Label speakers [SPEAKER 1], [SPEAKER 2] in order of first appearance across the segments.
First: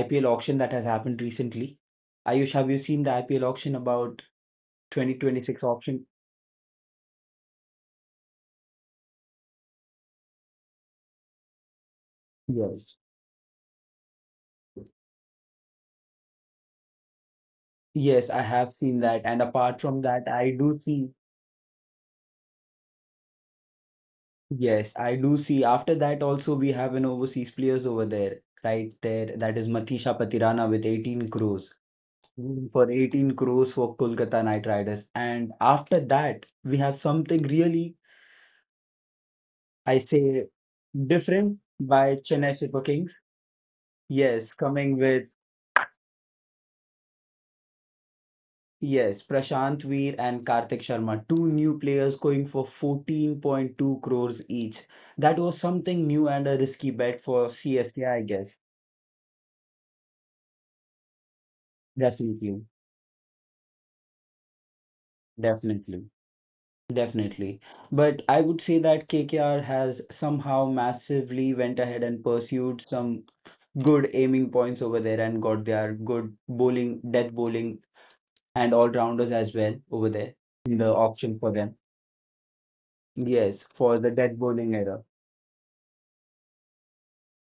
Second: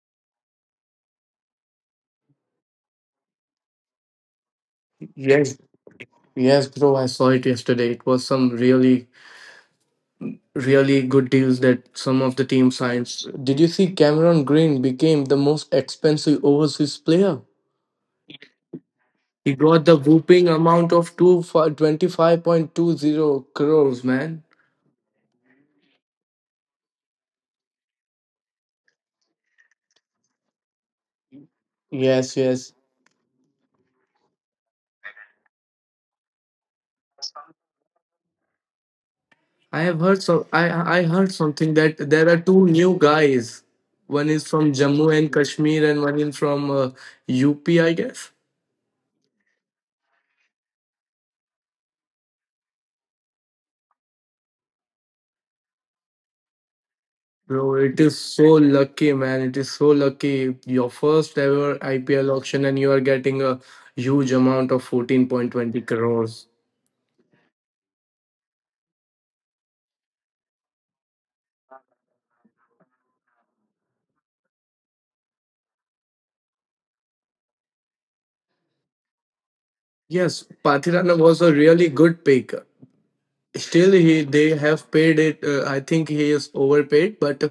[SPEAKER 1] IPL auction that has happened recently. Ayush, have you seen the IPL auction about
[SPEAKER 2] Yes,
[SPEAKER 1] 2026 auction?
[SPEAKER 2] yes, bro, I saw it yesterday. It was some really good deals that some of the team
[SPEAKER 1] Yes.
[SPEAKER 2] signs. Did you see Cameron Green became the most expensive overseas player?
[SPEAKER 1] Yes, I have seen that. And
[SPEAKER 2] He
[SPEAKER 1] apart
[SPEAKER 2] got the
[SPEAKER 1] from that,
[SPEAKER 2] whooping amount of 25.20 crores, man.
[SPEAKER 1] I do see. After that, also, we have an overseas players over there, right there. That is Matisha Patirana with 18 crores,
[SPEAKER 2] Yes,
[SPEAKER 1] ruled
[SPEAKER 2] yes.
[SPEAKER 1] for 18 crores for Kolkata Knight Riders. And after that, we have something really,
[SPEAKER 2] I
[SPEAKER 1] I
[SPEAKER 2] have heard
[SPEAKER 1] say,
[SPEAKER 2] some. I heard
[SPEAKER 1] different
[SPEAKER 2] something that
[SPEAKER 1] by
[SPEAKER 2] there are
[SPEAKER 1] Chennai
[SPEAKER 2] two
[SPEAKER 1] Super
[SPEAKER 2] new
[SPEAKER 1] Kings.
[SPEAKER 2] guys. One is
[SPEAKER 1] Yes,
[SPEAKER 2] from
[SPEAKER 1] coming
[SPEAKER 2] Jammu
[SPEAKER 1] with,
[SPEAKER 2] and Kashmir, and one is from UP, I guess.
[SPEAKER 1] yes, Prashant Veer and Karthik Sharma, two new players going for 14.2 crores each. That was something new and a risky bet for
[SPEAKER 2] Bro,
[SPEAKER 1] C S
[SPEAKER 2] it
[SPEAKER 1] K
[SPEAKER 2] is
[SPEAKER 1] I
[SPEAKER 2] so
[SPEAKER 1] guess.
[SPEAKER 2] lucky, man. It is so lucky. Your first ever IPL auction,
[SPEAKER 1] Definitely,
[SPEAKER 2] and you are getting a huge amount of 14.20
[SPEAKER 1] definitely.
[SPEAKER 2] crores.
[SPEAKER 1] Definitely. But I would say that KKR has somehow massively went ahead and pursued some good aiming points over there and got their good bowling, death bowling, and all rounders as well over there,
[SPEAKER 2] Yes,
[SPEAKER 1] the
[SPEAKER 2] Pathirana
[SPEAKER 1] option
[SPEAKER 2] was
[SPEAKER 1] for
[SPEAKER 2] a
[SPEAKER 1] them.
[SPEAKER 2] really good pick.
[SPEAKER 1] Yes,
[SPEAKER 2] Still,
[SPEAKER 1] for the
[SPEAKER 2] he
[SPEAKER 1] death
[SPEAKER 2] they
[SPEAKER 1] bowling
[SPEAKER 2] have
[SPEAKER 1] era.
[SPEAKER 2] paid it. I think he is overpaid, but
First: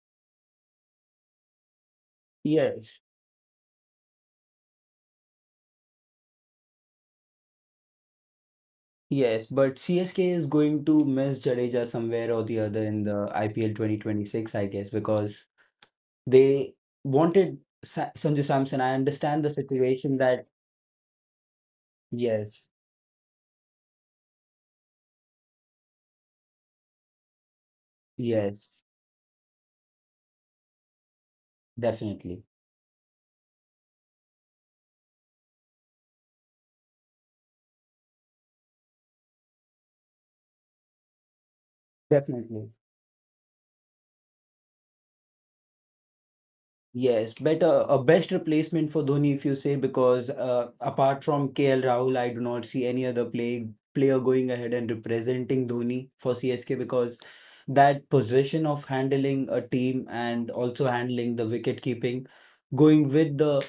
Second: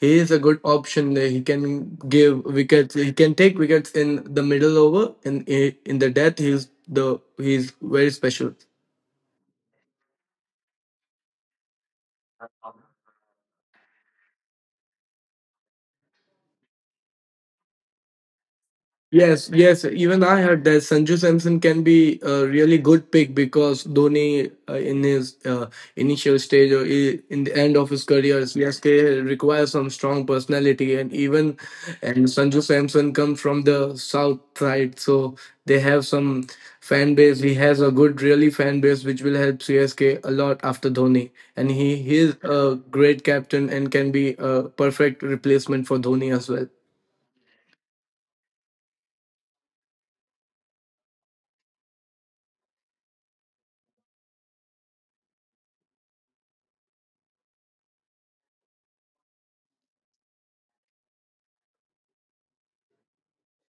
[SPEAKER 2] he is a good option. That he can give wickets.
[SPEAKER 1] Yes,
[SPEAKER 2] He can take wickets in the middle over, and in the death, he's the he's very special.
[SPEAKER 1] yes, but CSK is going to miss Jadeja somewhere or the other in the IPL 2026, I guess, because they wanted Sa Sanju Samson. I understand
[SPEAKER 2] Yes,
[SPEAKER 1] the
[SPEAKER 2] yes.
[SPEAKER 1] situation
[SPEAKER 2] Even I
[SPEAKER 1] that,
[SPEAKER 2] heard that Sanju Samson can be a
[SPEAKER 1] yes,
[SPEAKER 2] really good pick because Dhoni, in his initial stage or in the end of his career,
[SPEAKER 1] yes,
[SPEAKER 2] CSK requires some strong personality, and even and
[SPEAKER 1] definitely,
[SPEAKER 2] Sanju Samson comes from the south side, so they have some fan base. He has a good, really fan base, which will help CSK a lot after Dhoni, and he is
[SPEAKER 1] definitely.
[SPEAKER 2] a great captain and can be a perfect replacement for Dhoni as well.
[SPEAKER 1] Yes, better a best replacement for Dhoni if you say because apart from KL Rahul, I do not see any other player going ahead and representing Dhoni for CSK because that position of handling a team and also handling the wicket keeping, going with the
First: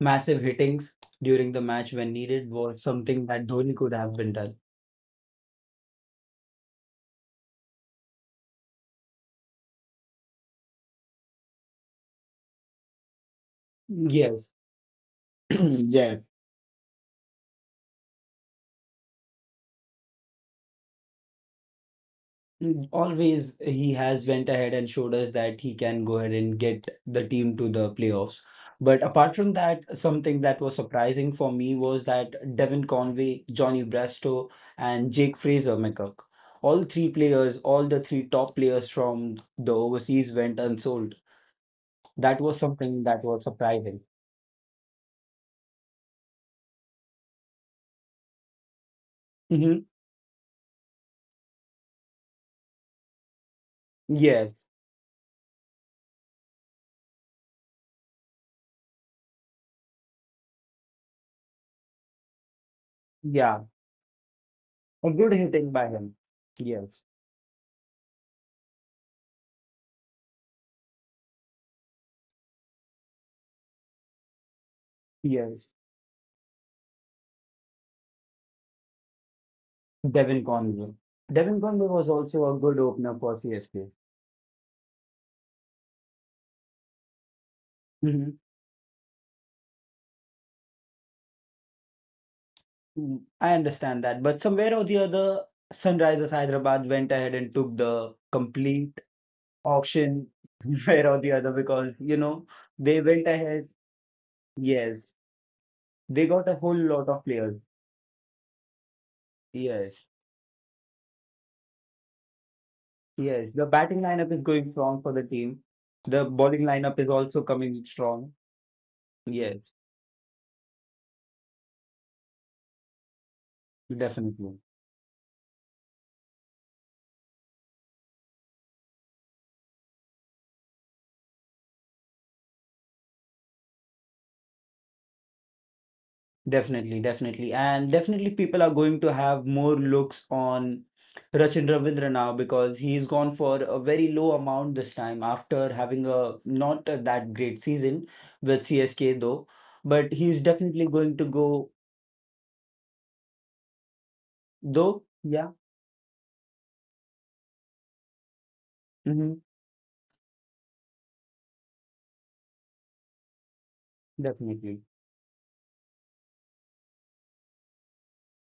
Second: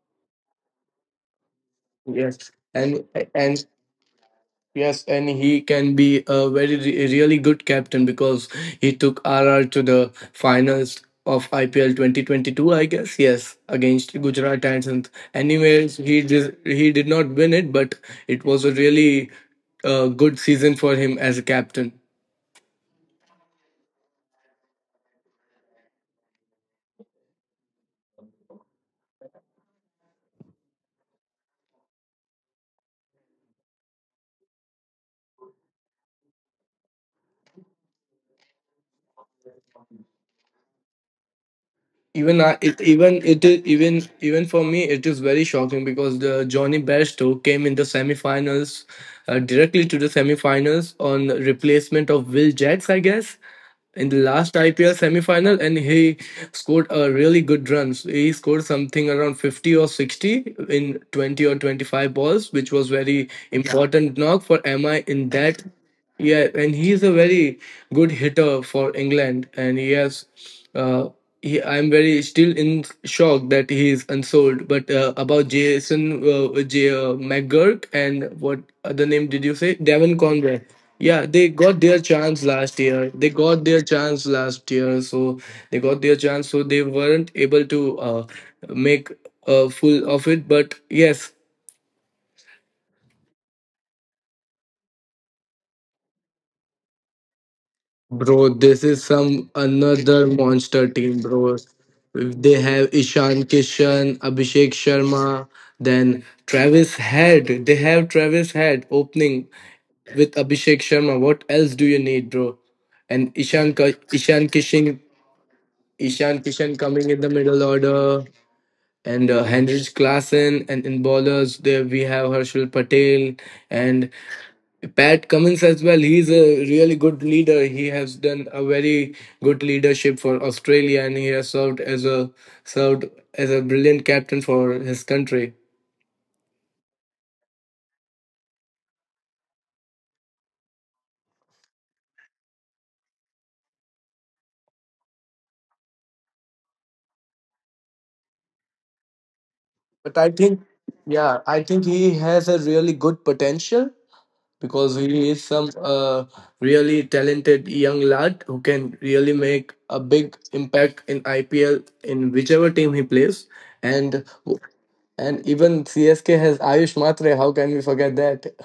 [SPEAKER 1] massive hittings during the match when
[SPEAKER 2] Yes,
[SPEAKER 1] needed was something that
[SPEAKER 2] and
[SPEAKER 1] Dhoni could have been done.
[SPEAKER 2] Yes, and he can be a really good captain because he took RR to the finals of IPL 2022, I guess. Yes, against
[SPEAKER 1] Yes,
[SPEAKER 2] Gujarat Titans. Anyways,
[SPEAKER 1] Yes.
[SPEAKER 2] he did not win it, but it was a really good season for him as a captain.
[SPEAKER 1] Always he has went ahead and showed us that he can go ahead and get the team to the playoffs. But apart from that, something that was surprising for me was that Devin Conway, Johnny Brasco, and Jake Fraser McCook, all three players, all the three top players from the overseas went unsold. That
[SPEAKER 2] Even
[SPEAKER 1] was
[SPEAKER 2] I, it
[SPEAKER 1] something
[SPEAKER 2] even
[SPEAKER 1] that was
[SPEAKER 2] it is
[SPEAKER 1] surprising.
[SPEAKER 2] even even for me it is very shocking because the Johnny Bairstow came in the semifinals
[SPEAKER 1] hmm
[SPEAKER 2] directly to the semifinals on replacement of Will Jacks, I guess, in the last
[SPEAKER 1] Yes.
[SPEAKER 2] IPL semifinal, and he scored a really good run. So he scored something around 50 or 60 in 20 or 25 balls, which was very
[SPEAKER 1] Yeah.
[SPEAKER 2] important knock for MI
[SPEAKER 1] A
[SPEAKER 2] in
[SPEAKER 1] good
[SPEAKER 2] that.
[SPEAKER 1] hitting by him.
[SPEAKER 2] Yeah, and he's
[SPEAKER 1] Yes.
[SPEAKER 2] a very good hitter for England, and he has uh, I'm very still in shock that he is unsold. But about
[SPEAKER 1] Yes.
[SPEAKER 2] Jason McGurk, and what other name did you say? Devon
[SPEAKER 1] Devin
[SPEAKER 2] Conway.
[SPEAKER 1] Conway.
[SPEAKER 2] Yeah, they
[SPEAKER 1] Devin
[SPEAKER 2] got
[SPEAKER 1] Conway
[SPEAKER 2] their
[SPEAKER 1] was
[SPEAKER 2] chance
[SPEAKER 1] also a good
[SPEAKER 2] last year.
[SPEAKER 1] opener for CSK.
[SPEAKER 2] So they got their chance. So they weren't able to
[SPEAKER 1] Mhm.
[SPEAKER 2] make full of it. But yes.
[SPEAKER 1] I understand that, but somewhere or the other, Sunrisers Hyderabad went ahead and took the
[SPEAKER 2] Bro, this
[SPEAKER 1] complete
[SPEAKER 2] is some another
[SPEAKER 1] auction,
[SPEAKER 2] monster
[SPEAKER 1] somewhere or
[SPEAKER 2] team,
[SPEAKER 1] the other,
[SPEAKER 2] bro.
[SPEAKER 1] because you know
[SPEAKER 2] They have
[SPEAKER 1] they went
[SPEAKER 2] Ishan
[SPEAKER 1] ahead.
[SPEAKER 2] Kishan, Abhishek
[SPEAKER 1] Yes,
[SPEAKER 2] Sharma, then
[SPEAKER 1] they got a whole
[SPEAKER 2] Travis
[SPEAKER 1] lot of players.
[SPEAKER 2] Head. They have Travis Head opening
[SPEAKER 1] Yes,
[SPEAKER 2] with Abhishek Sharma. What else do you need, bro? And
[SPEAKER 1] yes. The
[SPEAKER 2] Ishan Ka-
[SPEAKER 1] batting lineup is
[SPEAKER 2] Ishan
[SPEAKER 1] going strong
[SPEAKER 2] Kishan
[SPEAKER 1] for the team. The
[SPEAKER 2] Ishan
[SPEAKER 1] bowling
[SPEAKER 2] Kishan
[SPEAKER 1] lineup is
[SPEAKER 2] coming in the
[SPEAKER 1] also
[SPEAKER 2] middle
[SPEAKER 1] coming
[SPEAKER 2] order,
[SPEAKER 1] strong.
[SPEAKER 2] and
[SPEAKER 1] Yes,
[SPEAKER 2] Henrich Klassen, and in bowlers there we have Harshal Patel, and
[SPEAKER 1] definitely.
[SPEAKER 2] Pat Cummins as well. He's a really good leader. He has done a very good leadership for Australia, and he has served as a brilliant captain for his country.
[SPEAKER 1] Definitely. And definitely people are going to have more looks on Sachin Ravindra now because he's gone for a very low amount this time after having a not a that great season with CSK though. But
[SPEAKER 2] But I
[SPEAKER 1] he's
[SPEAKER 2] think,
[SPEAKER 1] definitely going to
[SPEAKER 2] yeah, I
[SPEAKER 1] go
[SPEAKER 2] think he has a really good potential because
[SPEAKER 1] though.
[SPEAKER 2] he is
[SPEAKER 1] Yeah.
[SPEAKER 2] some really talented young lad who can really
[SPEAKER 1] Mm-hmm.
[SPEAKER 2] make a big impact in IPL in whichever team he plays. And
[SPEAKER 1] Definitely.
[SPEAKER 2] And even CSK has Ayush Matre. How can we forget that?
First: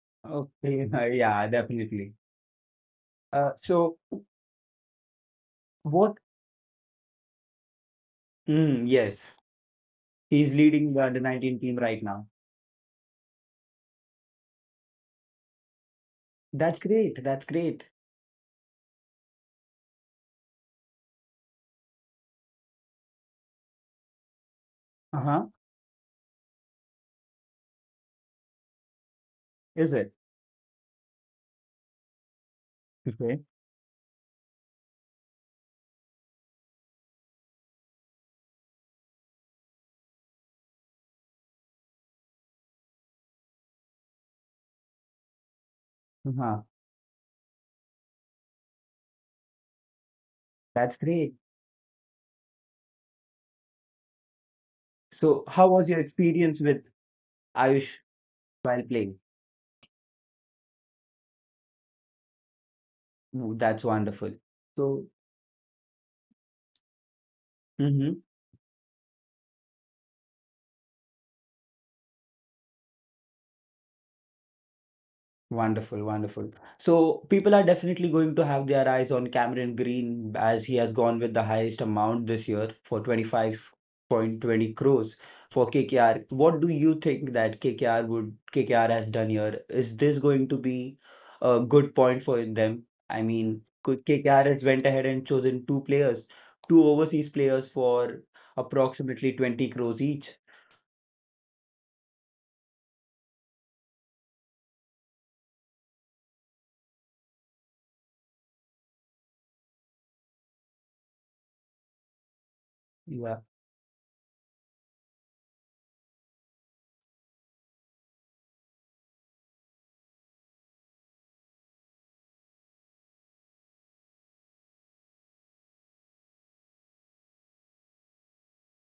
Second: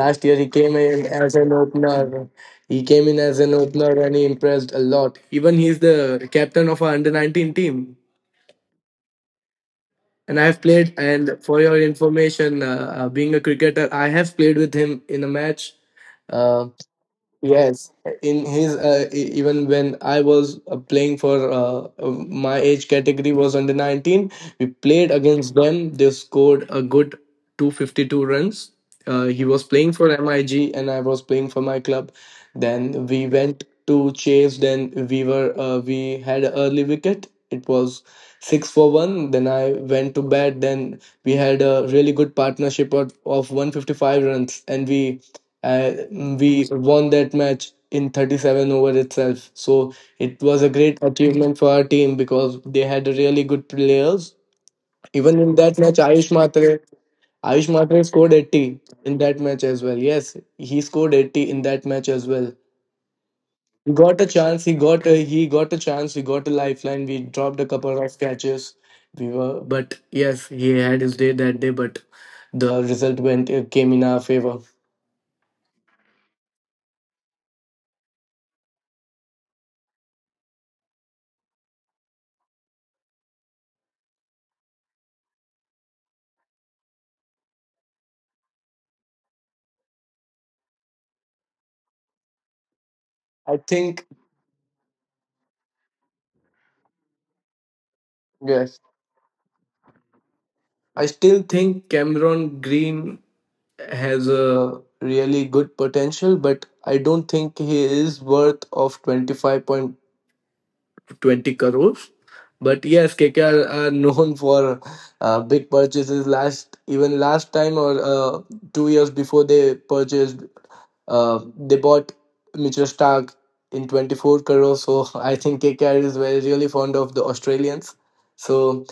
[SPEAKER 2] Last year he
[SPEAKER 1] Okay.
[SPEAKER 2] came in as
[SPEAKER 1] Yeah,
[SPEAKER 2] an
[SPEAKER 1] definitely.
[SPEAKER 2] opener. He came in as an opener
[SPEAKER 1] So
[SPEAKER 2] and he impressed a lot. Even he's
[SPEAKER 1] what?
[SPEAKER 2] the captain of our under 19 team.
[SPEAKER 1] Yes.
[SPEAKER 2] And I
[SPEAKER 1] He's
[SPEAKER 2] have
[SPEAKER 1] leading
[SPEAKER 2] played,
[SPEAKER 1] the under
[SPEAKER 2] and
[SPEAKER 1] 19
[SPEAKER 2] for
[SPEAKER 1] team
[SPEAKER 2] your
[SPEAKER 1] right now.
[SPEAKER 2] information, being a cricketer, I have played with him in a match. Uh,
[SPEAKER 1] That's great.
[SPEAKER 2] Yes, in his even when I was playing for my age category was under 19, we played
[SPEAKER 1] Uh-huh.
[SPEAKER 2] against them. They scored a good 252 runs. He was
[SPEAKER 1] Is
[SPEAKER 2] playing for
[SPEAKER 1] it?
[SPEAKER 2] MIG and I was playing for my club. Then we
[SPEAKER 1] Okay.
[SPEAKER 2] went to chase. Then we had an early wicket. It was six for one. Then I went to bat. Then we had a really good partnership of 155 runs, and
[SPEAKER 1] Uh-huh.
[SPEAKER 2] we won that match in 37 over itself, so it was a
[SPEAKER 1] That's
[SPEAKER 2] great
[SPEAKER 1] great.
[SPEAKER 2] achievement for our team because they had really good players even
[SPEAKER 1] So,
[SPEAKER 2] in
[SPEAKER 1] how
[SPEAKER 2] that
[SPEAKER 1] was your
[SPEAKER 2] match.
[SPEAKER 1] experience with
[SPEAKER 2] Ayush
[SPEAKER 1] Ayush
[SPEAKER 2] Matre scored 80
[SPEAKER 1] while playing?
[SPEAKER 2] in that match as well. Yes, he scored 80 in that match as well.
[SPEAKER 1] Ooh, that's wonderful.
[SPEAKER 2] He
[SPEAKER 1] So,
[SPEAKER 2] he got a chance. We got a lifeline. We dropped a couple
[SPEAKER 1] mhm.
[SPEAKER 2] of catches. We were but Yes, he had his day that day, but the result went came in our favor.
[SPEAKER 1] Wonderful. So people are definitely going to have their eyes on Cameron Green as he has gone with the highest amount this year for 25.20 crores for KKR. What do you think that KKR has done here? Is this going to be a good point for them? I mean,
[SPEAKER 2] I think
[SPEAKER 1] KKR has went ahead and chosen two players, two overseas players for
[SPEAKER 2] yes,
[SPEAKER 1] approximately 20 crores each.
[SPEAKER 2] I still think Cameron Green has a really good potential, but I don't think he is worth of 25.20 crores. But yes,
[SPEAKER 1] Yeah,
[SPEAKER 2] KKR are known for big purchases last, even last time or 2 years before they bought Mitchell Stark in 24 crores. So I think KKR is very really fond of the Australians. So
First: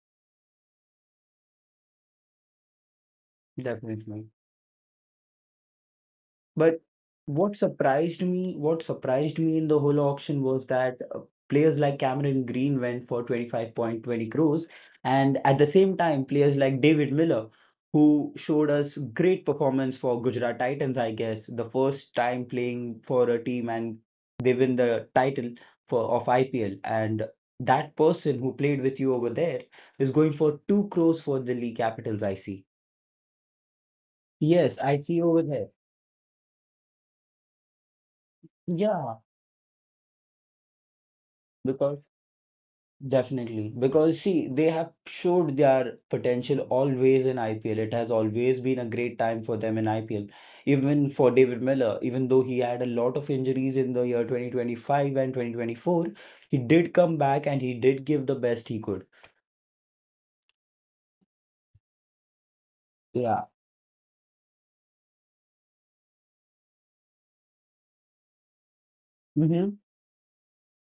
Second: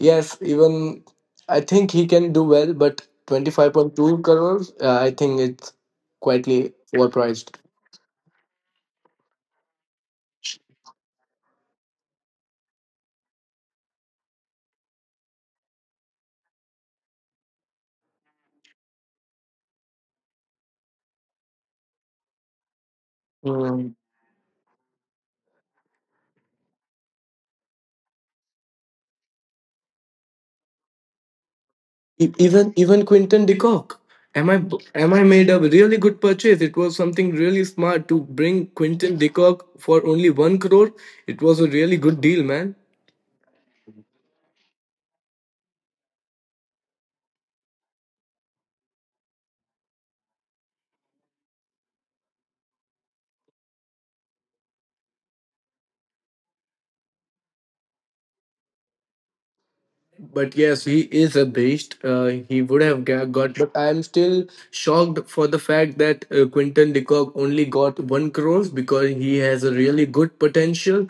[SPEAKER 2] yes, even I think he can do well, but 25.2
[SPEAKER 1] definitely.
[SPEAKER 2] crores, I think it's quietly
[SPEAKER 1] But
[SPEAKER 2] overpriced.
[SPEAKER 1] what surprised me in the whole auction was that players like Cameron Green went for 25.20 crores, and at the same time, players like David Miller, who showed us great performance for Gujarat Titans, I guess, the first time playing for a team
[SPEAKER 2] Hmm.
[SPEAKER 1] and they win the title for of IPL. And that person who played with you over there is going for two crores for the Delhi Capitals,
[SPEAKER 2] E-
[SPEAKER 1] I
[SPEAKER 2] Even
[SPEAKER 1] see.
[SPEAKER 2] even Quinton de Kock. Am I
[SPEAKER 1] Yes, I
[SPEAKER 2] am I
[SPEAKER 1] see over
[SPEAKER 2] made a
[SPEAKER 1] there.
[SPEAKER 2] really good purchase? It was something really smart to bring Quinton
[SPEAKER 1] Yeah,
[SPEAKER 2] de Kock for only one crore. It was a really
[SPEAKER 1] because,
[SPEAKER 2] good deal, man.
[SPEAKER 1] Definitely, because see, they have showed their potential always in IPL. It has always been a great time for them in IPL. Even for David Miller, even though he had a lot of injuries in the year 2025 and 2024, he did come back and he did give the best he could.
[SPEAKER 2] But yes, he is a beast. He would have
[SPEAKER 1] Yeah.
[SPEAKER 2] got, but I am still shocked for the fact that Quinton de Kock only got one crore because he has a
[SPEAKER 1] Mm-hmm.
[SPEAKER 2] really good potential.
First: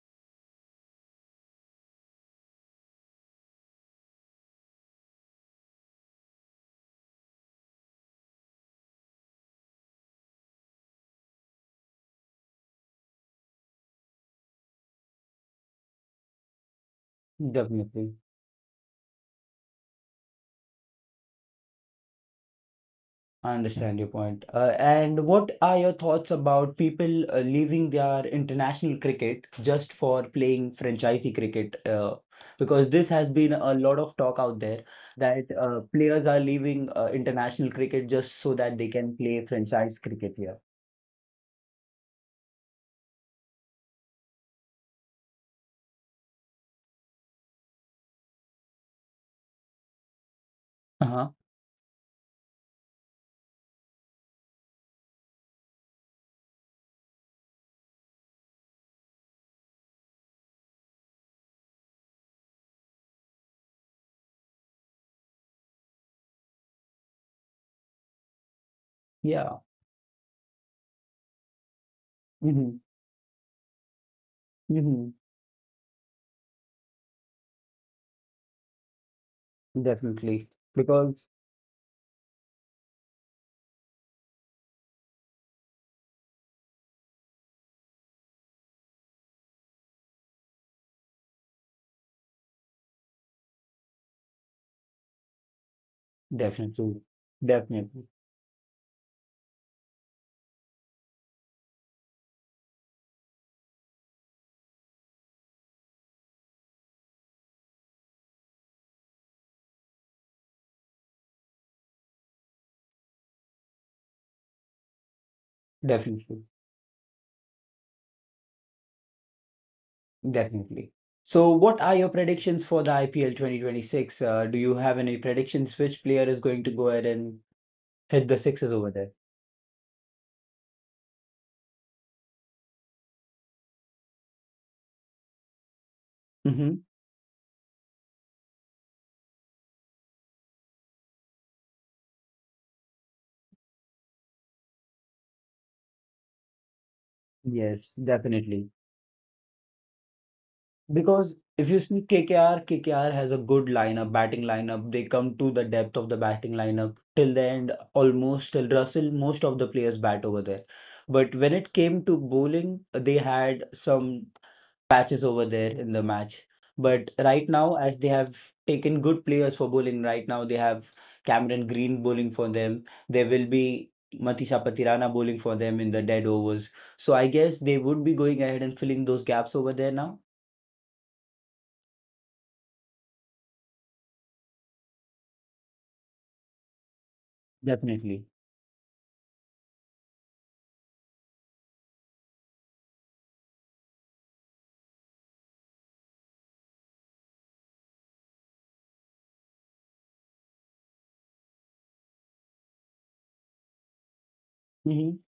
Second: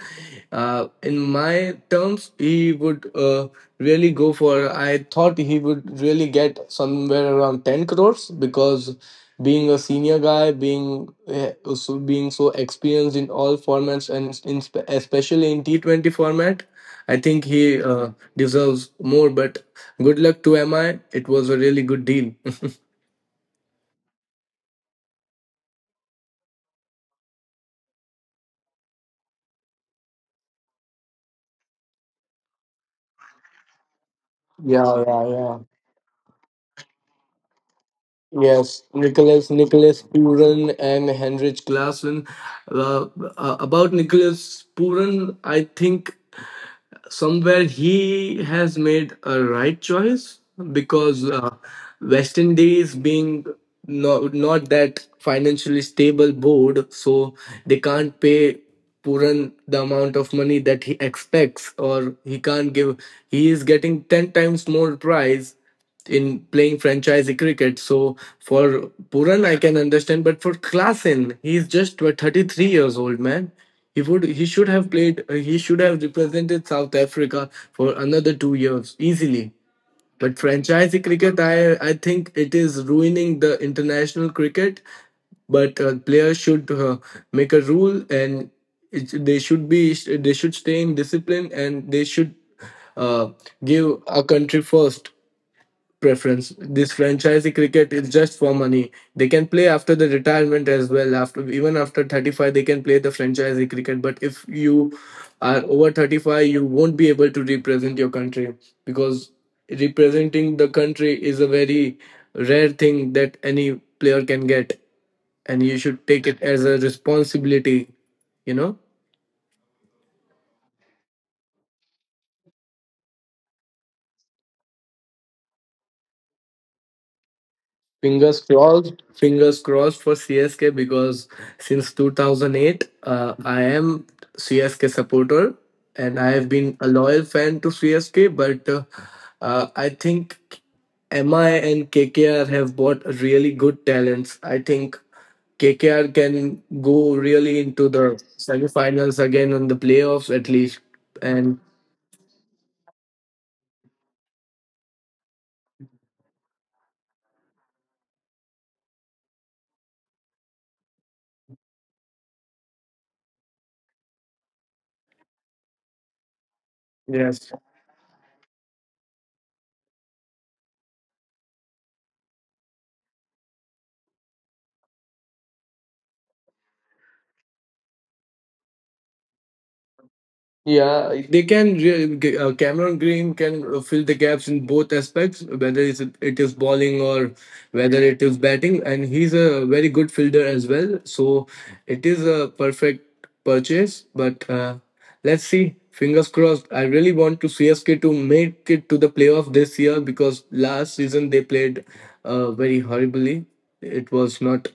[SPEAKER 2] In my terms, he would really go for. I thought he would really get somewhere around 10 crores because being a senior guy, being so experienced in all formats and especially in T 20 format. I think he
[SPEAKER 1] Definitely.
[SPEAKER 2] deserves more, but good luck to MI. It was a really good deal.
[SPEAKER 1] I understand your point. And what are your thoughts about people leaving their international cricket just for playing franchisee cricket? Because this has been a lot of talk out there
[SPEAKER 2] Yeah, yeah, yeah.
[SPEAKER 1] that players are leaving international cricket just so
[SPEAKER 2] Yes,
[SPEAKER 1] that they can play
[SPEAKER 2] Nicholas
[SPEAKER 1] franchise cricket here.
[SPEAKER 2] Puran and Henrik Klassen. Uh, about Nicholas Puran, I think somewhere he has made a right choice because
[SPEAKER 1] Uh-huh.
[SPEAKER 2] West Indies being not that financially stable board, so they can't pay Puran the amount of money that he expects, or he can't give. He is getting 10 times more price in playing franchise cricket. So for Puran, I
[SPEAKER 1] Yeah.
[SPEAKER 2] can understand, but for Klassen, he's just what, 33
[SPEAKER 1] hmm
[SPEAKER 2] years old, man. He should have
[SPEAKER 1] hmm
[SPEAKER 2] played. He should have represented South Africa for another 2 years easily. But
[SPEAKER 1] Definitely.
[SPEAKER 2] franchise
[SPEAKER 1] Because
[SPEAKER 2] cricket, I think it is ruining the international cricket. But players should make a rule, and they should stay in discipline, and they should uh, give our country first preference. This
[SPEAKER 1] definitely,
[SPEAKER 2] franchise cricket is
[SPEAKER 1] definitely,
[SPEAKER 2] just for money. They can play after the retirement as well. After Even after 35, they can play the franchise cricket. But if you are over 35, you won't be able to represent your country because representing the country is a very rare thing that any player can get, and you should take it
[SPEAKER 1] definitely.
[SPEAKER 2] as a responsibility. You know.
[SPEAKER 1] Definitely. So, what are your predictions for the IPL 2026? Do you have any predictions which player is going to go ahead and hit the sixes over there?
[SPEAKER 2] Fingers crossed for CSK because since 2008, I am CSK supporter and I have
[SPEAKER 1] Mm-hmm.
[SPEAKER 2] been a loyal fan to CSK. But I think MI and KKR have bought really good talents. I think KKR can go really into
[SPEAKER 1] Yes,
[SPEAKER 2] the
[SPEAKER 1] definitely.
[SPEAKER 2] semifinals again on the playoffs at least.
[SPEAKER 1] Because
[SPEAKER 2] And
[SPEAKER 1] if you see KKR, has a good lineup, batting lineup. They come to the depth of the batting lineup till the end, almost till Russell, most of the players bat over there. But when it came to bowling, they had some patches over there in the match. But right
[SPEAKER 2] yes.
[SPEAKER 1] now, as they have taken good players for bowling, right now they have Cameron Green bowling for them. There will be Matisha Patirana bowling for them in the dead overs. So I guess they would be going ahead and filling those gaps over there now.
[SPEAKER 2] Yeah, they can. Cameron Green can fill the gaps in both aspects, whether it is bowling or whether it
[SPEAKER 1] Definitely.
[SPEAKER 2] is batting, and he's a very good fielder as well. So it is a perfect purchase. But let's see. Fingers crossed. I really want to CSK to make it to the playoff this year because last season they played very horribly. It was
[SPEAKER 1] hmm
[SPEAKER 2] not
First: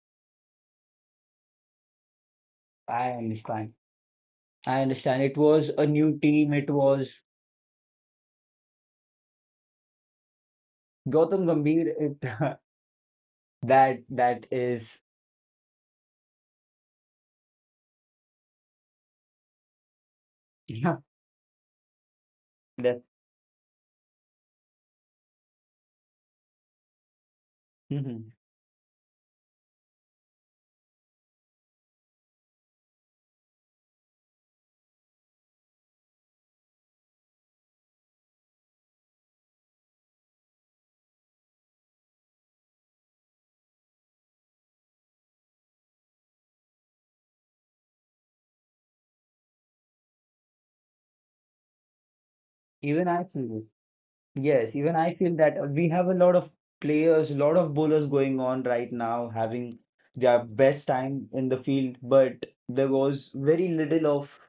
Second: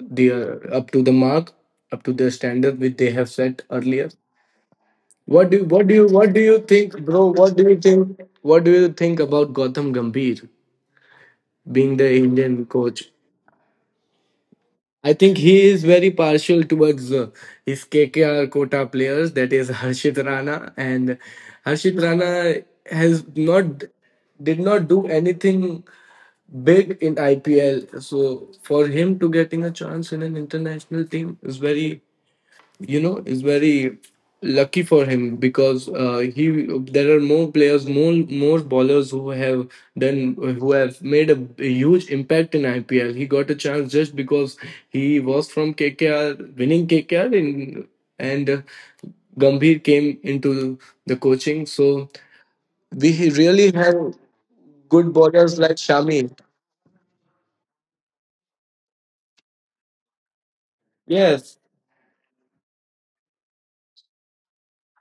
[SPEAKER 2] the up to the mark, up to the standard which
[SPEAKER 1] I
[SPEAKER 2] they have
[SPEAKER 1] understand.
[SPEAKER 2] set earlier.
[SPEAKER 1] I understand. It was a new
[SPEAKER 2] What
[SPEAKER 1] team.
[SPEAKER 2] do
[SPEAKER 1] It
[SPEAKER 2] you
[SPEAKER 1] was
[SPEAKER 2] think, bro? What do you think? What do you think about Gautam Gambhir
[SPEAKER 1] Gautam Gambhir.
[SPEAKER 2] being the
[SPEAKER 1] It
[SPEAKER 2] Indian coach?
[SPEAKER 1] That is
[SPEAKER 2] I think he is very partial towards his KKR quota players. That is Harshit Rana,
[SPEAKER 1] yeah.
[SPEAKER 2] and Harshit Rana
[SPEAKER 1] That,
[SPEAKER 2] has not did not do anything big in IPL.
[SPEAKER 1] Mhm.
[SPEAKER 2] So for him to getting a chance in an international team is very, you know, is very lucky for him because he there are more bowlers who have done who have made a huge impact in IPL. He got a chance just because he was from KKR winning KKR in and Gambhir came into the coaching, so we
[SPEAKER 1] Even I
[SPEAKER 2] really have
[SPEAKER 1] feel
[SPEAKER 2] good
[SPEAKER 1] Yes, even I
[SPEAKER 2] bowlers like
[SPEAKER 1] feel that
[SPEAKER 2] Shami.
[SPEAKER 1] we have a lot of players, a lot of bowlers going on right now, having their best
[SPEAKER 2] Yes.
[SPEAKER 1] time in the field, but there was very little of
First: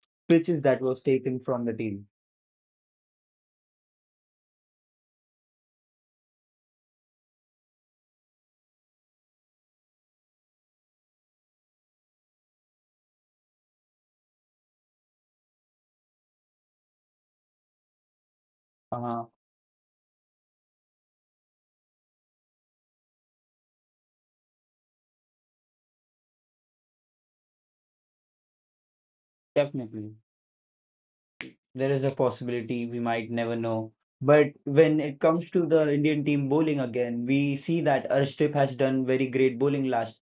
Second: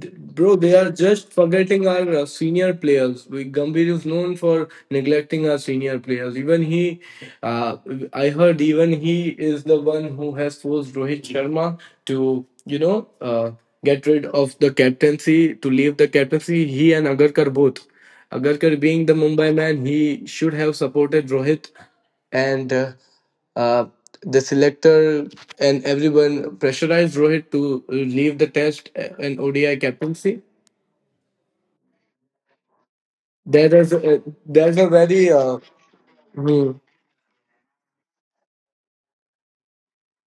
[SPEAKER 2] Bro,
[SPEAKER 1] pitches
[SPEAKER 2] they
[SPEAKER 1] that
[SPEAKER 2] are
[SPEAKER 1] was
[SPEAKER 2] just
[SPEAKER 1] taken from the
[SPEAKER 2] forgetting our
[SPEAKER 1] team.
[SPEAKER 2] senior players. We Gambhir is known for neglecting our senior players. Uh, I heard even he is the one who has forced Rohit Sharma to get rid of the captaincy, to leave the captaincy. He and Agarkar both. Agarkar being the
[SPEAKER 1] Uh-huh,
[SPEAKER 2] Mumbai man, he should have supported Rohit and uh, the selector and everyone pressurized Rohit to leave the test and ODI
[SPEAKER 1] definitely.
[SPEAKER 2] captaincy.
[SPEAKER 1] There is a possibility we might never
[SPEAKER 2] There is
[SPEAKER 1] know.
[SPEAKER 2] a,
[SPEAKER 1] But
[SPEAKER 2] there's a
[SPEAKER 1] when it
[SPEAKER 2] very
[SPEAKER 1] comes to the Indian team
[SPEAKER 2] hmm,
[SPEAKER 1] bowling again, we see that Arshdeep has done very great bowling last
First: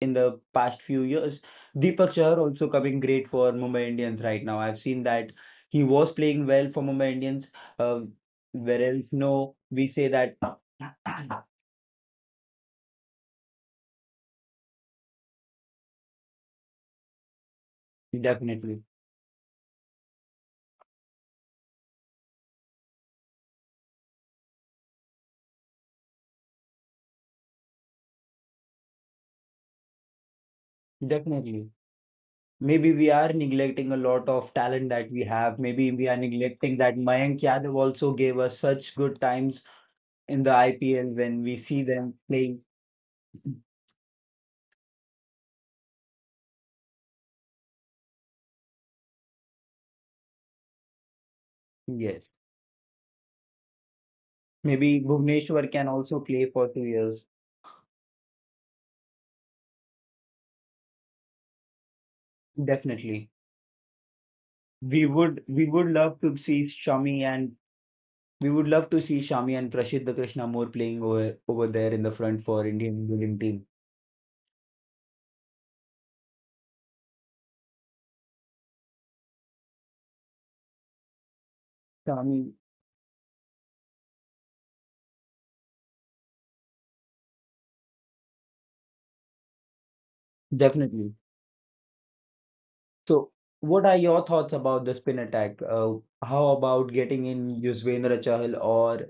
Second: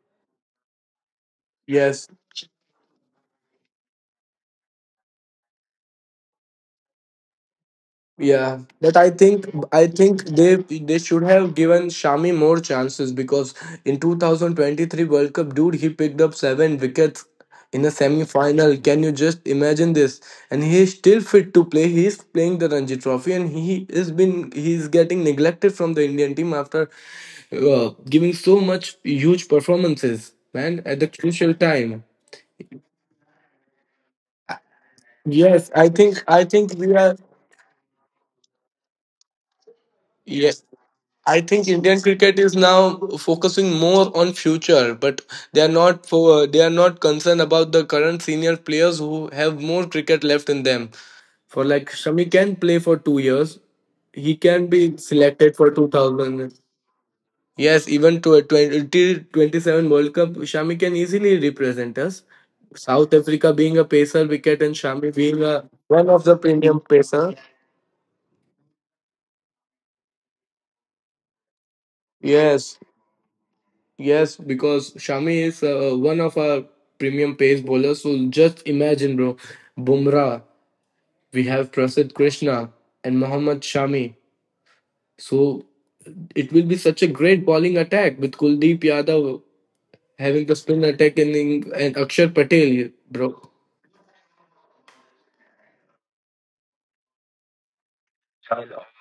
[SPEAKER 1] in the past few years.
[SPEAKER 2] Yes.
[SPEAKER 1] Deepak Chahar also coming great for Mumbai Indians right now. I've seen that he was playing well for Mumbai Indians. Uh,
[SPEAKER 2] Yeah, but
[SPEAKER 1] whereas
[SPEAKER 2] I think
[SPEAKER 1] no,
[SPEAKER 2] I
[SPEAKER 1] we say
[SPEAKER 2] think
[SPEAKER 1] that
[SPEAKER 2] they should have given Shami more chances because in 2023 World Cup, dude, he picked up seven wickets in a
[SPEAKER 1] definitely,
[SPEAKER 2] semi-final. Can you just imagine this? And he is still fit to play. He is playing the Ranji Trophy, and he is getting neglected from the Indian team after giving so much huge performances, man, at the
[SPEAKER 1] definitely.
[SPEAKER 2] crucial time.
[SPEAKER 1] Maybe we are neglecting a lot of talent that we have.
[SPEAKER 2] Yes,
[SPEAKER 1] Maybe
[SPEAKER 2] I
[SPEAKER 1] we are
[SPEAKER 2] think I
[SPEAKER 1] neglecting
[SPEAKER 2] think
[SPEAKER 1] that
[SPEAKER 2] we are.
[SPEAKER 1] Mayank Yadav also gave us such good times in the
[SPEAKER 2] Yes,
[SPEAKER 1] IPL when we
[SPEAKER 2] I
[SPEAKER 1] see
[SPEAKER 2] think
[SPEAKER 1] them
[SPEAKER 2] Indian cricket
[SPEAKER 1] playing.
[SPEAKER 2] is now focusing more on future, but they are not concerned about the current senior players who have more cricket left in them. For like
[SPEAKER 1] Yes,
[SPEAKER 2] Shami can play for 2 years, he can
[SPEAKER 1] maybe
[SPEAKER 2] be
[SPEAKER 1] Bhuvneshwar
[SPEAKER 2] selected
[SPEAKER 1] can
[SPEAKER 2] for two
[SPEAKER 1] also play for
[SPEAKER 2] thousand.
[SPEAKER 1] 2 years.
[SPEAKER 2] Yes, even to a 2027 World Cup, Shami can easily represent us.
[SPEAKER 1] Definitely,
[SPEAKER 2] South Africa being a pacer wicket and
[SPEAKER 1] we
[SPEAKER 2] Shami
[SPEAKER 1] would
[SPEAKER 2] being
[SPEAKER 1] we would
[SPEAKER 2] a
[SPEAKER 1] love
[SPEAKER 2] one
[SPEAKER 1] to
[SPEAKER 2] of the
[SPEAKER 1] see
[SPEAKER 2] premium
[SPEAKER 1] Shami
[SPEAKER 2] pacer.
[SPEAKER 1] and we would love to see Shami and Prashid Krishna more playing over there in the front for
[SPEAKER 2] Yes.
[SPEAKER 1] Indian bowling team.
[SPEAKER 2] Yes, because Shami is one of our premium pace bowlers. So just imagine, bro, Bumrah, we have Prasad
[SPEAKER 1] Shami,
[SPEAKER 2] Krishna and Mohammad Shami. So it will be such a great bowling attack with Kuldeep Yadav having the spin
[SPEAKER 1] definitely.
[SPEAKER 2] attack, and Akshar Patel,
[SPEAKER 1] So,
[SPEAKER 2] bro.
[SPEAKER 1] what are your thoughts about the spin attack? How about getting in Yuzvendra Chahal or?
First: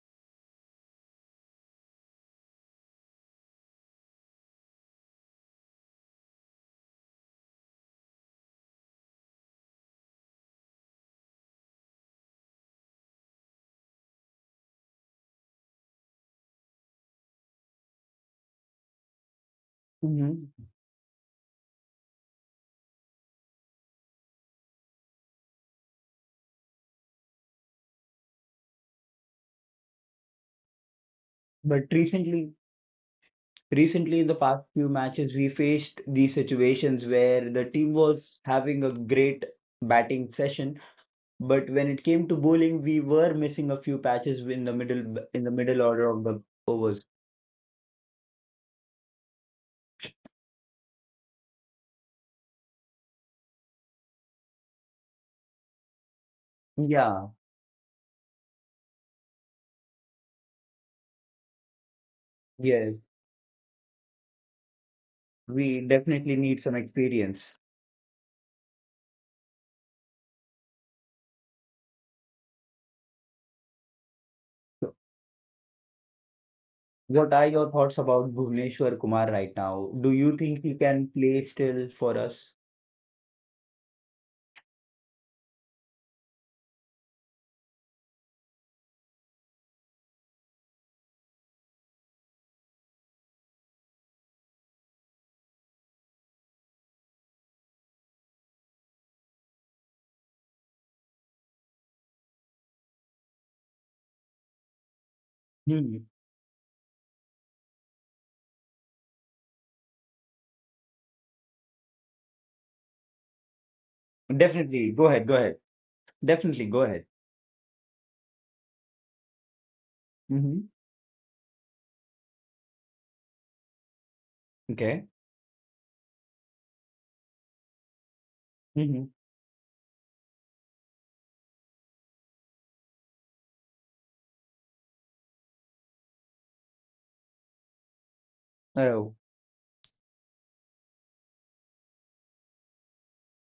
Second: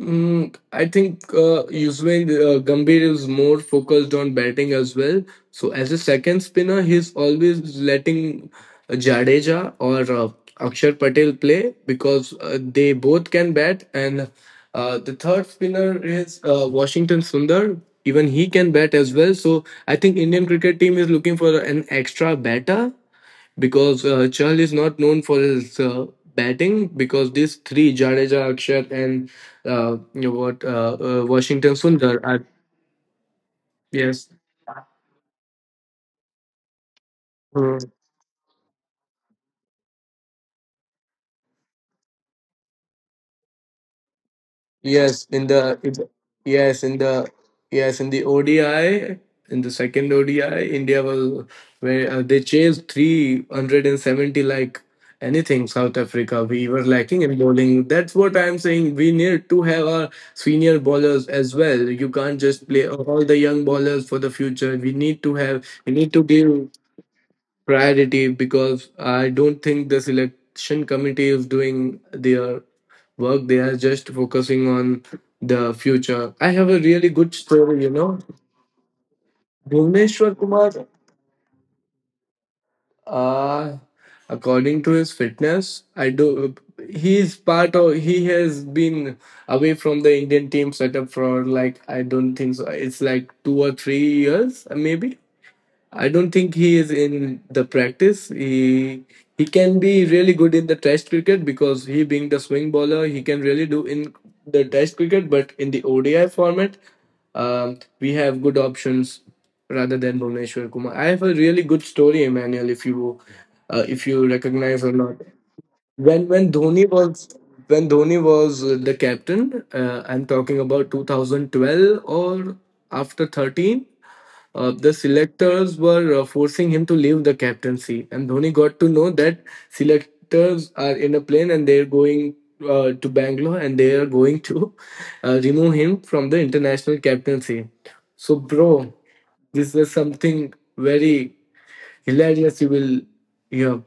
[SPEAKER 2] Mm, I think Yuzve Gambhir is more focused on batting as well. So as a second spinner, he's always letting Jadeja or Akshar Patel play because they both can bat. And the third spinner is Washington Sundar. Even he can bat as well. So I think Indian
[SPEAKER 1] Mhm.
[SPEAKER 2] cricket team is looking for an extra batter because Chahal is not known for his batting because these three Jadeja, Akshat, and you know what Washington
[SPEAKER 1] But
[SPEAKER 2] Sundar are.
[SPEAKER 1] recently in the
[SPEAKER 2] Yes.
[SPEAKER 1] past few matches we faced these situations where the team was having a great batting session, but when it came to bowling we were missing a few patches in the middle,
[SPEAKER 2] Yes,
[SPEAKER 1] in the
[SPEAKER 2] in
[SPEAKER 1] middle
[SPEAKER 2] the in,
[SPEAKER 1] order of the
[SPEAKER 2] yes, in
[SPEAKER 1] overs.
[SPEAKER 2] the, yes, in the ODI, in the second ODI India will, where they chased 370 like anything. South Africa, we were lacking
[SPEAKER 1] Yeah,
[SPEAKER 2] in bowling. That's what I'm saying, we need to have our senior bowlers as well. You can't just play
[SPEAKER 1] yes,
[SPEAKER 2] all the young bowlers for the future. we need to have
[SPEAKER 1] we
[SPEAKER 2] we need to
[SPEAKER 1] definitely need
[SPEAKER 2] give
[SPEAKER 1] some experience.
[SPEAKER 2] priority because I don't think the selection committee is doing their work. They are just focusing
[SPEAKER 1] So,
[SPEAKER 2] on the future. I have a really
[SPEAKER 1] what
[SPEAKER 2] good
[SPEAKER 1] are your
[SPEAKER 2] story, you
[SPEAKER 1] thoughts
[SPEAKER 2] know.
[SPEAKER 1] about Bhuvneshwar Kumar right now? Do you
[SPEAKER 2] Bhuvneshwar
[SPEAKER 1] think he
[SPEAKER 2] Kumar,
[SPEAKER 1] can play still for us?
[SPEAKER 2] uh, according to his fitness, I do. He is part of. He has been away from the Indian team setup for like I don't think so. It's like 2 or 3 years, maybe. I don't think he is in the practice. He can be really good in the Test cricket because he being the swing bowler, he can really do in the Test cricket. But in the
[SPEAKER 1] Hmm.
[SPEAKER 2] ODI format, we have good options rather than Bhuvneshwar Kumar. I have a really good story, Emmanuel. If you recognize or
[SPEAKER 1] definitely
[SPEAKER 2] not,
[SPEAKER 1] go ahead Go ahead.
[SPEAKER 2] when when
[SPEAKER 1] Definitely
[SPEAKER 2] Dhoni
[SPEAKER 1] go ahead.
[SPEAKER 2] was when Dhoni was the captain, I'm talking
[SPEAKER 1] hmm
[SPEAKER 2] about 2012 or after 13. The
[SPEAKER 1] okay
[SPEAKER 2] selectors were forcing him to leave the captaincy, and Dhoni got to know
[SPEAKER 1] hmm
[SPEAKER 2] that selectors are in a plane and they're going to Bangalore and they are going to remove him from the international captaincy. So, bro,
[SPEAKER 1] oh
[SPEAKER 2] this is something very hilarious. You will hear.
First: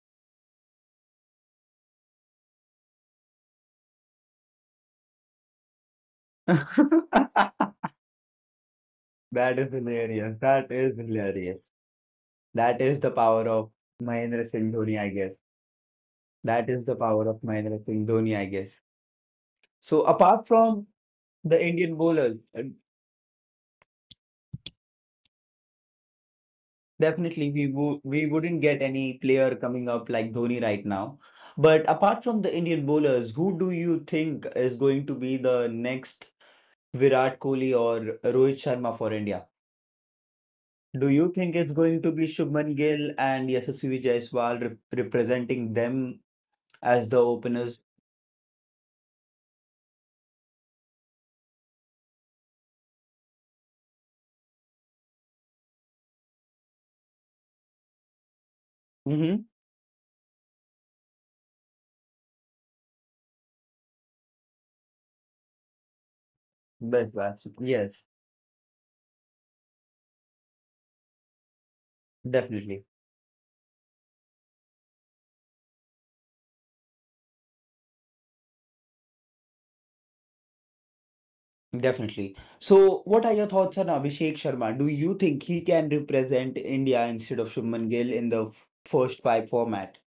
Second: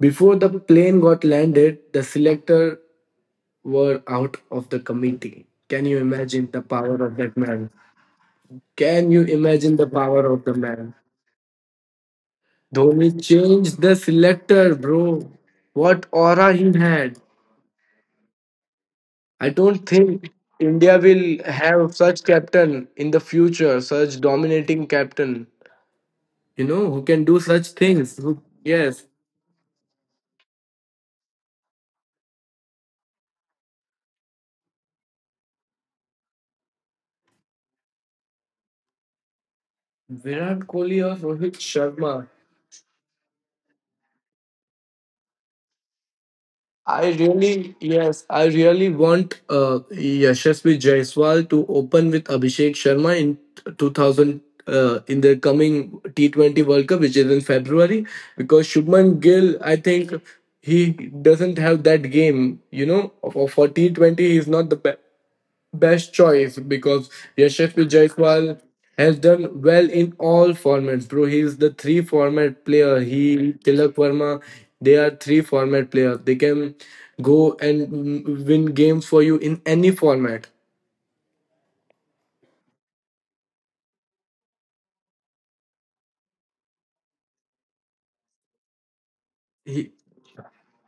[SPEAKER 2] Before the plane got landed, the selectors were out of the committee. Can you imagine the power of that man? Can you imagine the power of the
[SPEAKER 1] That
[SPEAKER 2] man?
[SPEAKER 1] is hilarious. That is the
[SPEAKER 2] Dhoni
[SPEAKER 1] power of
[SPEAKER 2] changed the
[SPEAKER 1] Mahendra Singh
[SPEAKER 2] selector,
[SPEAKER 1] Dhoni, I guess.
[SPEAKER 2] bro. What aura
[SPEAKER 1] That is
[SPEAKER 2] he
[SPEAKER 1] the power
[SPEAKER 2] had.
[SPEAKER 1] of Mahendra Singh Dhoni, I guess.
[SPEAKER 2] I don't
[SPEAKER 1] So apart
[SPEAKER 2] think
[SPEAKER 1] from
[SPEAKER 2] India
[SPEAKER 1] the
[SPEAKER 2] will
[SPEAKER 1] Indian
[SPEAKER 2] have
[SPEAKER 1] bowlers,
[SPEAKER 2] such captain in the future, such dominating captain. You know, who can
[SPEAKER 1] definitely
[SPEAKER 2] do such
[SPEAKER 1] we
[SPEAKER 2] things. Who,
[SPEAKER 1] wouldn't get any
[SPEAKER 2] yes.
[SPEAKER 1] player coming up like Dhoni right now. But apart from the Indian bowlers, who do you think is going to be the next Virat Kohli or Rohit Sharma for India?
[SPEAKER 2] Virat Kohli or
[SPEAKER 1] Do you
[SPEAKER 2] Rohit
[SPEAKER 1] think it's going to
[SPEAKER 2] Sharma.
[SPEAKER 1] be Shubman Gill and Yashasvi Jaiswal representing them
[SPEAKER 2] I
[SPEAKER 1] as the
[SPEAKER 2] really,
[SPEAKER 1] openers?
[SPEAKER 2] yes, I really want Yashasvi Jaiswal to open with Abhishek Sharma in 2000, in the coming T20 World Cup, which is in February, because Shubman Gill, I
[SPEAKER 1] Mm-hmm.
[SPEAKER 2] think he doesn't have that game. For T20, he's not the best choice because
[SPEAKER 1] Best
[SPEAKER 2] Yashasvi
[SPEAKER 1] batch.
[SPEAKER 2] Jaiswal
[SPEAKER 1] Yes,
[SPEAKER 2] has done well in all formats, bro. He is the three format player. He
[SPEAKER 1] definitely.
[SPEAKER 2] Tilak Verma, they are three format players. They can go and win games for you in any format.
[SPEAKER 1] Definitely. So, what are your thoughts on Abhishek Sharma? Do you think he can represent India instead of Shubman Gill in the first five format?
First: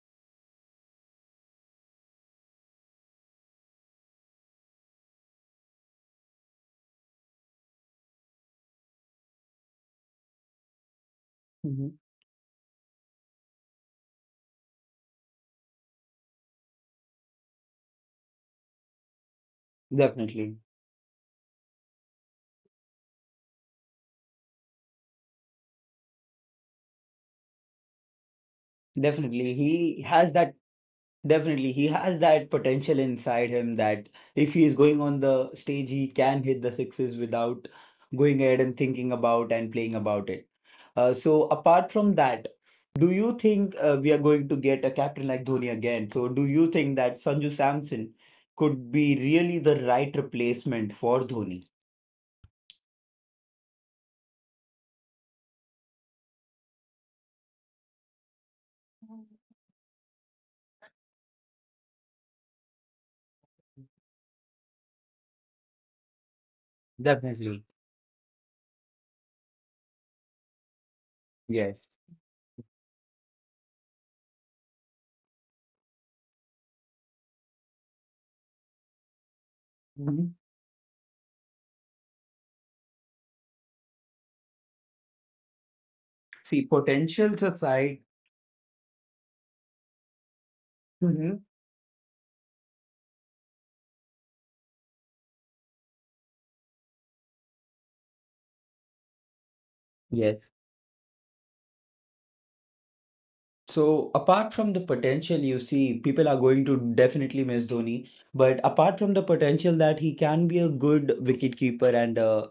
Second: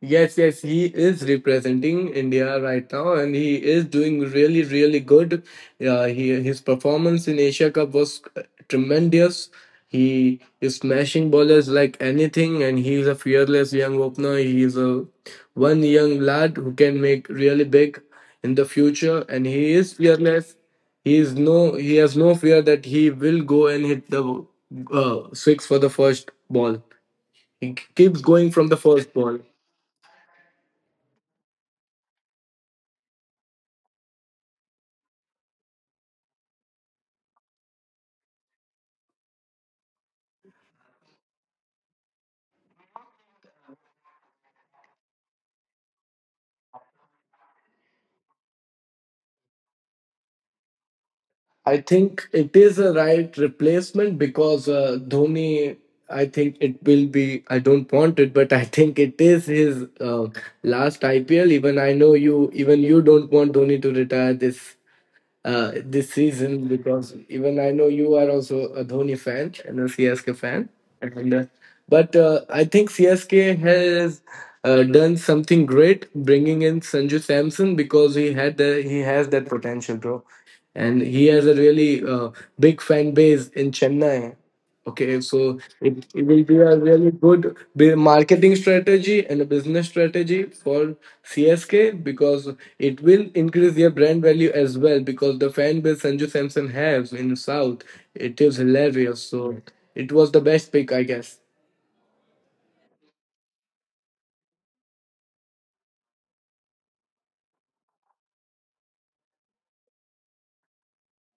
[SPEAKER 2] Yes, yes, he is representing India right now, and he is doing really, really good. He His performance in Asia Cup was tremendous. He is smashing bowlers
[SPEAKER 1] hmm
[SPEAKER 2] like anything, and he is a fearless young opener. He is a one young lad who can make really big in the future, and he is
[SPEAKER 1] Definitely.
[SPEAKER 2] fearless. He is no, he has no fear that he will go and hit the six for the first ball. He keeps going from the first
[SPEAKER 1] Definitely.
[SPEAKER 2] ball.
[SPEAKER 1] He has that, definitely, he has that potential inside him that if he is going on the stage, he can hit the sixes without going ahead and thinking about and playing about it. So, apart from that, do you think we are going to get a captain like Dhoni again? So do you think that Sanju Samson could be really the right replacement for Dhoni?
[SPEAKER 2] I think it is a right replacement because Dhoni. I think it will be. I don't want it, but I think it is his last IPL. Even I know you. Even you don't want Dhoni to retire this this season
[SPEAKER 1] Definitely.
[SPEAKER 2] because even I know you are also a Dhoni fan and a CSK fan.
[SPEAKER 1] Yes.
[SPEAKER 2] And, uh, but I think CSK has done something great bringing in Sanju Samson because he has
[SPEAKER 1] Mhm.
[SPEAKER 2] that potential, bro. And he has a really big fan base in Chennai. Okay, so
[SPEAKER 1] See,
[SPEAKER 2] it will
[SPEAKER 1] potentials
[SPEAKER 2] be a
[SPEAKER 1] aside,
[SPEAKER 2] really good marketing strategy and a business
[SPEAKER 1] Mhm.
[SPEAKER 2] strategy for CSK because it will increase their brand value as well, because the fan base Sanju Samson has in South, it is hilarious.
[SPEAKER 1] Yes.
[SPEAKER 2] So it was the best pick, I guess.
[SPEAKER 1] So apart from the potential, you see, people are going to definitely miss Dhoni. But apart from the potential that he can be a good wicketkeeper and a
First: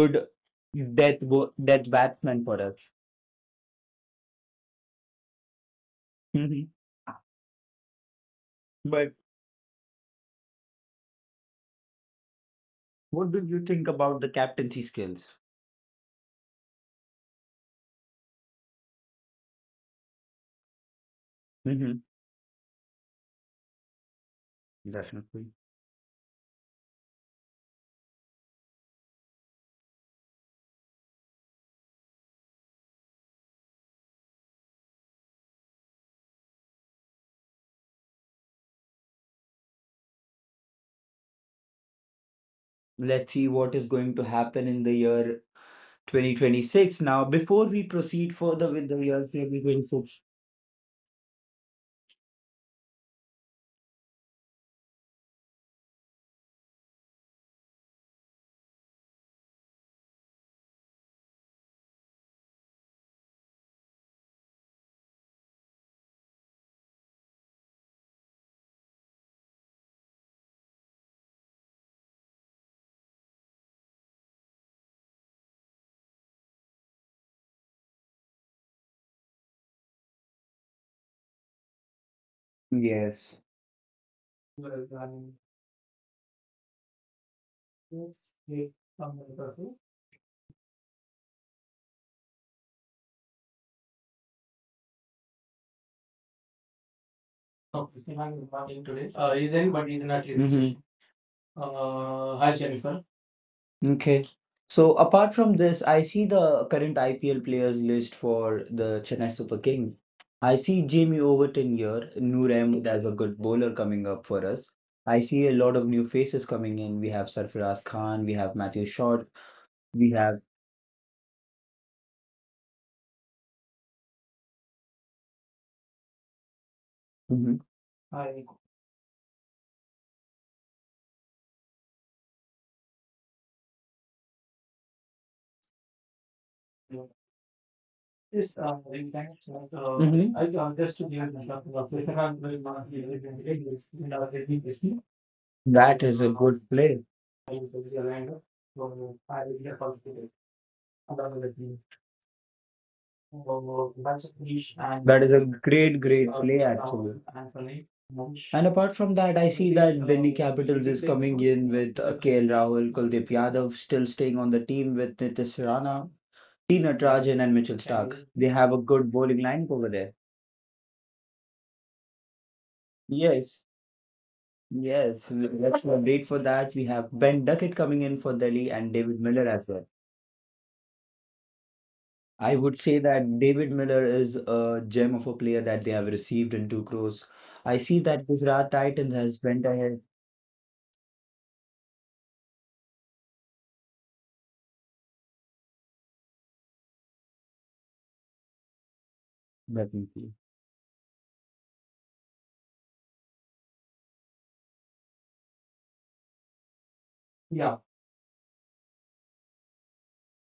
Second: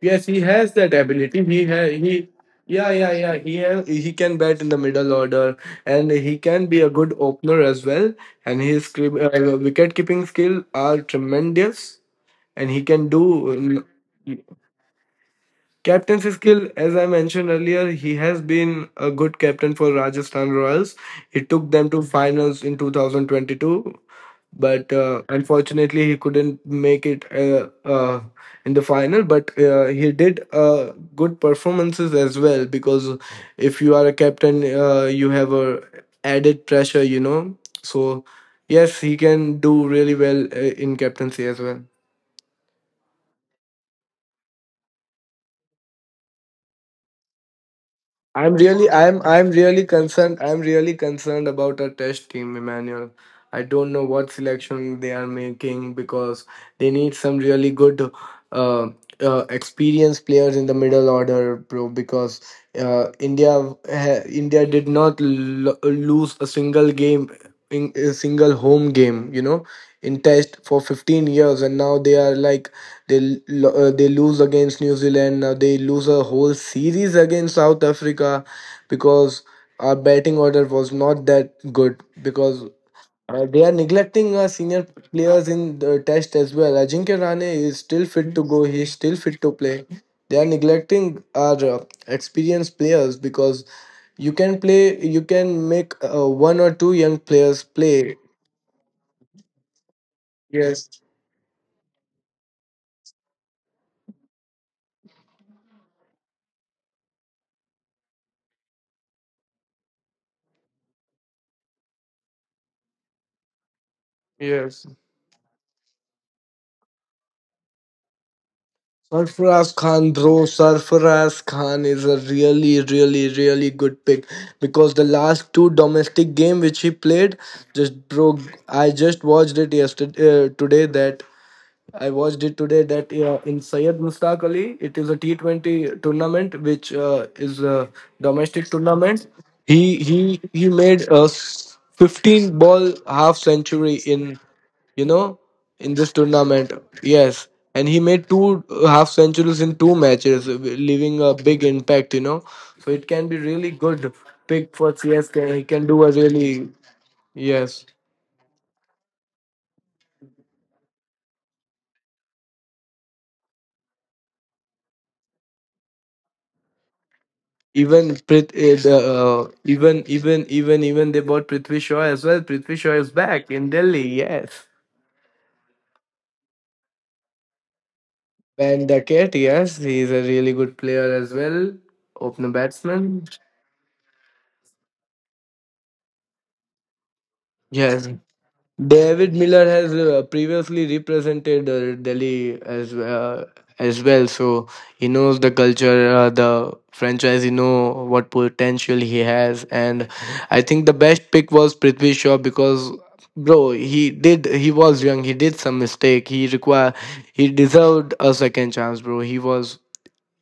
[SPEAKER 2] Yes, he has that
[SPEAKER 1] death
[SPEAKER 2] ability.
[SPEAKER 1] bo
[SPEAKER 2] He
[SPEAKER 1] death
[SPEAKER 2] has he
[SPEAKER 1] batsman for us.
[SPEAKER 2] Yeah, yeah, yeah. He has, he can bat in the middle order, and he can
[SPEAKER 1] Mhm.
[SPEAKER 2] be a good opener as well. And his
[SPEAKER 1] But
[SPEAKER 2] wicket keeping skill are tremendous, and he can
[SPEAKER 1] what do you
[SPEAKER 2] do.
[SPEAKER 1] think about the captaincy skills?
[SPEAKER 2] Captaincy skill, as I mentioned earlier, he has been a good captain for Rajasthan Royals. He took them
[SPEAKER 1] Mm-hmm.
[SPEAKER 2] to finals in 2022, but
[SPEAKER 1] Definitely.
[SPEAKER 2] unfortunately, he couldn't make it in the final. But he did good performances as well because if you are a captain, you have a added pressure. So yes, he can do really well in captaincy as well.
[SPEAKER 1] Let's see what is going to happen in the year 2026. Now, before we proceed
[SPEAKER 2] I'm
[SPEAKER 1] further with
[SPEAKER 2] really,
[SPEAKER 1] the year
[SPEAKER 2] I'm, I'm really
[SPEAKER 1] 2026,
[SPEAKER 2] concerned. I'm really concerned about our test team, Emmanuel. I don't know what selection they are making because they need some really good uh, experienced players in the middle order, bro. Because India did not lose a single game, in a single home game, in Test for 15 years, and now they are like they lose against New Zealand. Now they lose a whole series against South Africa because our batting order was not that good because
[SPEAKER 1] Yes.
[SPEAKER 2] they are neglecting senior
[SPEAKER 1] I
[SPEAKER 2] players in the test as well. Ajinkya Rane is still fit to go. He's still fit to play. They are neglecting our experienced players because you can play. You can make one or two young players play.
[SPEAKER 1] today? Is anybody in our Mhm. team?
[SPEAKER 2] Yes.
[SPEAKER 1] Hi Jennifer. Okay. So apart from this, I see the current IPL players list for the Chennai Super Kings. I see Jamie Overton here, Noor Ahmed as a good bowler coming up for us.
[SPEAKER 2] Yes.
[SPEAKER 1] I see a lot of new faces coming in. We have Sarfaraz Khan, we have Matthew Short,
[SPEAKER 2] Sarfaraz
[SPEAKER 1] we
[SPEAKER 2] Khan, bro,
[SPEAKER 1] have.
[SPEAKER 2] Sarfaraz Khan is a really, really, really good pick because the last two domestic game which he played,
[SPEAKER 1] Mhm.
[SPEAKER 2] just bro,
[SPEAKER 1] I
[SPEAKER 2] I just watched it yesterday, today that I watched it today that in Syed Mustaq Ali, it is a T20 tournament which is a
[SPEAKER 1] yes,
[SPEAKER 2] domestic
[SPEAKER 1] in
[SPEAKER 2] tournament.
[SPEAKER 1] thanks,
[SPEAKER 2] He
[SPEAKER 1] Mhm.
[SPEAKER 2] he
[SPEAKER 1] I
[SPEAKER 2] he
[SPEAKER 1] just
[SPEAKER 2] made
[SPEAKER 1] to give
[SPEAKER 2] a
[SPEAKER 1] an of Veteran will
[SPEAKER 2] 15
[SPEAKER 1] not
[SPEAKER 2] ball
[SPEAKER 1] be able to
[SPEAKER 2] half
[SPEAKER 1] get this
[SPEAKER 2] century
[SPEAKER 1] in our
[SPEAKER 2] in
[SPEAKER 1] education.
[SPEAKER 2] you know in
[SPEAKER 1] That
[SPEAKER 2] this
[SPEAKER 1] is a good
[SPEAKER 2] tournament.
[SPEAKER 1] play. I
[SPEAKER 2] Yes,
[SPEAKER 1] will
[SPEAKER 2] and
[SPEAKER 1] be
[SPEAKER 2] he
[SPEAKER 1] aligned,
[SPEAKER 2] made two half
[SPEAKER 1] so I will
[SPEAKER 2] centuries
[SPEAKER 1] be a
[SPEAKER 2] in two
[SPEAKER 1] positive.
[SPEAKER 2] matches, leaving a
[SPEAKER 1] That
[SPEAKER 2] big impact. So it can be really good
[SPEAKER 1] is
[SPEAKER 2] pick
[SPEAKER 1] a
[SPEAKER 2] for CSK. He can
[SPEAKER 1] great,
[SPEAKER 2] do a
[SPEAKER 1] great play
[SPEAKER 2] really,
[SPEAKER 1] actually.
[SPEAKER 2] yes.
[SPEAKER 1] And apart from that, I see that Delhi Capitals is coming in with KL Rahul, Kuldeep Yadav still staying on the team with Nitish Rana, T Natarajan, and Mitchell Stark. They have a good bowling lineup over
[SPEAKER 2] Even
[SPEAKER 1] there.
[SPEAKER 2] even even even they bought Prithvi Shaw as well. Prithvi Shaw is back
[SPEAKER 1] Yes,
[SPEAKER 2] in Delhi. Yes,
[SPEAKER 1] yes. Let's not wait for that. We have Ben Duckett coming in for Delhi and
[SPEAKER 2] and
[SPEAKER 1] David
[SPEAKER 2] Duckett.
[SPEAKER 1] Miller as
[SPEAKER 2] Yes,
[SPEAKER 1] well.
[SPEAKER 2] he's a really good player as well.
[SPEAKER 1] I
[SPEAKER 2] Opener
[SPEAKER 1] would say
[SPEAKER 2] batsman.
[SPEAKER 1] that David Miller is a gem of a player that they have received in 2 crores. I see
[SPEAKER 2] Yes,
[SPEAKER 1] that Gujarat Titans has
[SPEAKER 2] David
[SPEAKER 1] went
[SPEAKER 2] Miller has
[SPEAKER 1] ahead
[SPEAKER 2] previously represented Delhi as well, so he knows the culture, the franchise. He know what potential he has, and
[SPEAKER 1] definitely.
[SPEAKER 2] I think the best pick was Prithvi Shaw because, bro, he was young, he did some mistake, he
[SPEAKER 1] Yeah,
[SPEAKER 2] deserved a second chance, bro. He was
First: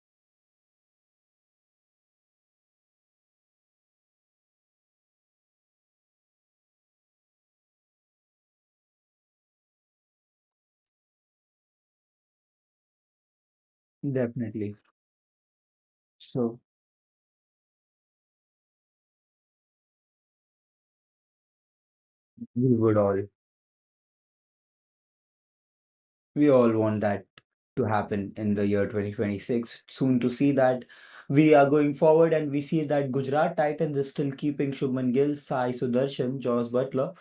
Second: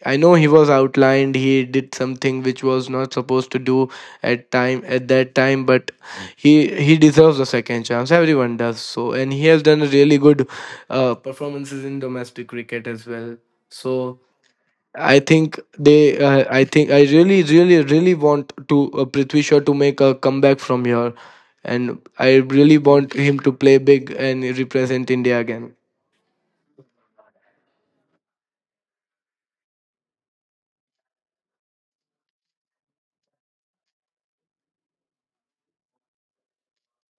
[SPEAKER 2] I know he was outlined. He did something which was not supposed to do at that time, but he deserves a second chance. Everyone does so, and he has done really good performances in domestic cricket as well. So
[SPEAKER 1] definitely.
[SPEAKER 2] I think they. Uh,
[SPEAKER 1] So
[SPEAKER 2] I think I really, really, really want to Prithvi Shaw to make a comeback from here, and I
[SPEAKER 1] we
[SPEAKER 2] really
[SPEAKER 1] would
[SPEAKER 2] want
[SPEAKER 1] all
[SPEAKER 2] him to play big and represent India again.
[SPEAKER 1] we all want that to happen in the year 2026. Soon to see that we are going forward and we see that Gujarat Titans is still keeping Shubman Gill, Sai Sudarshan, Josh Butler,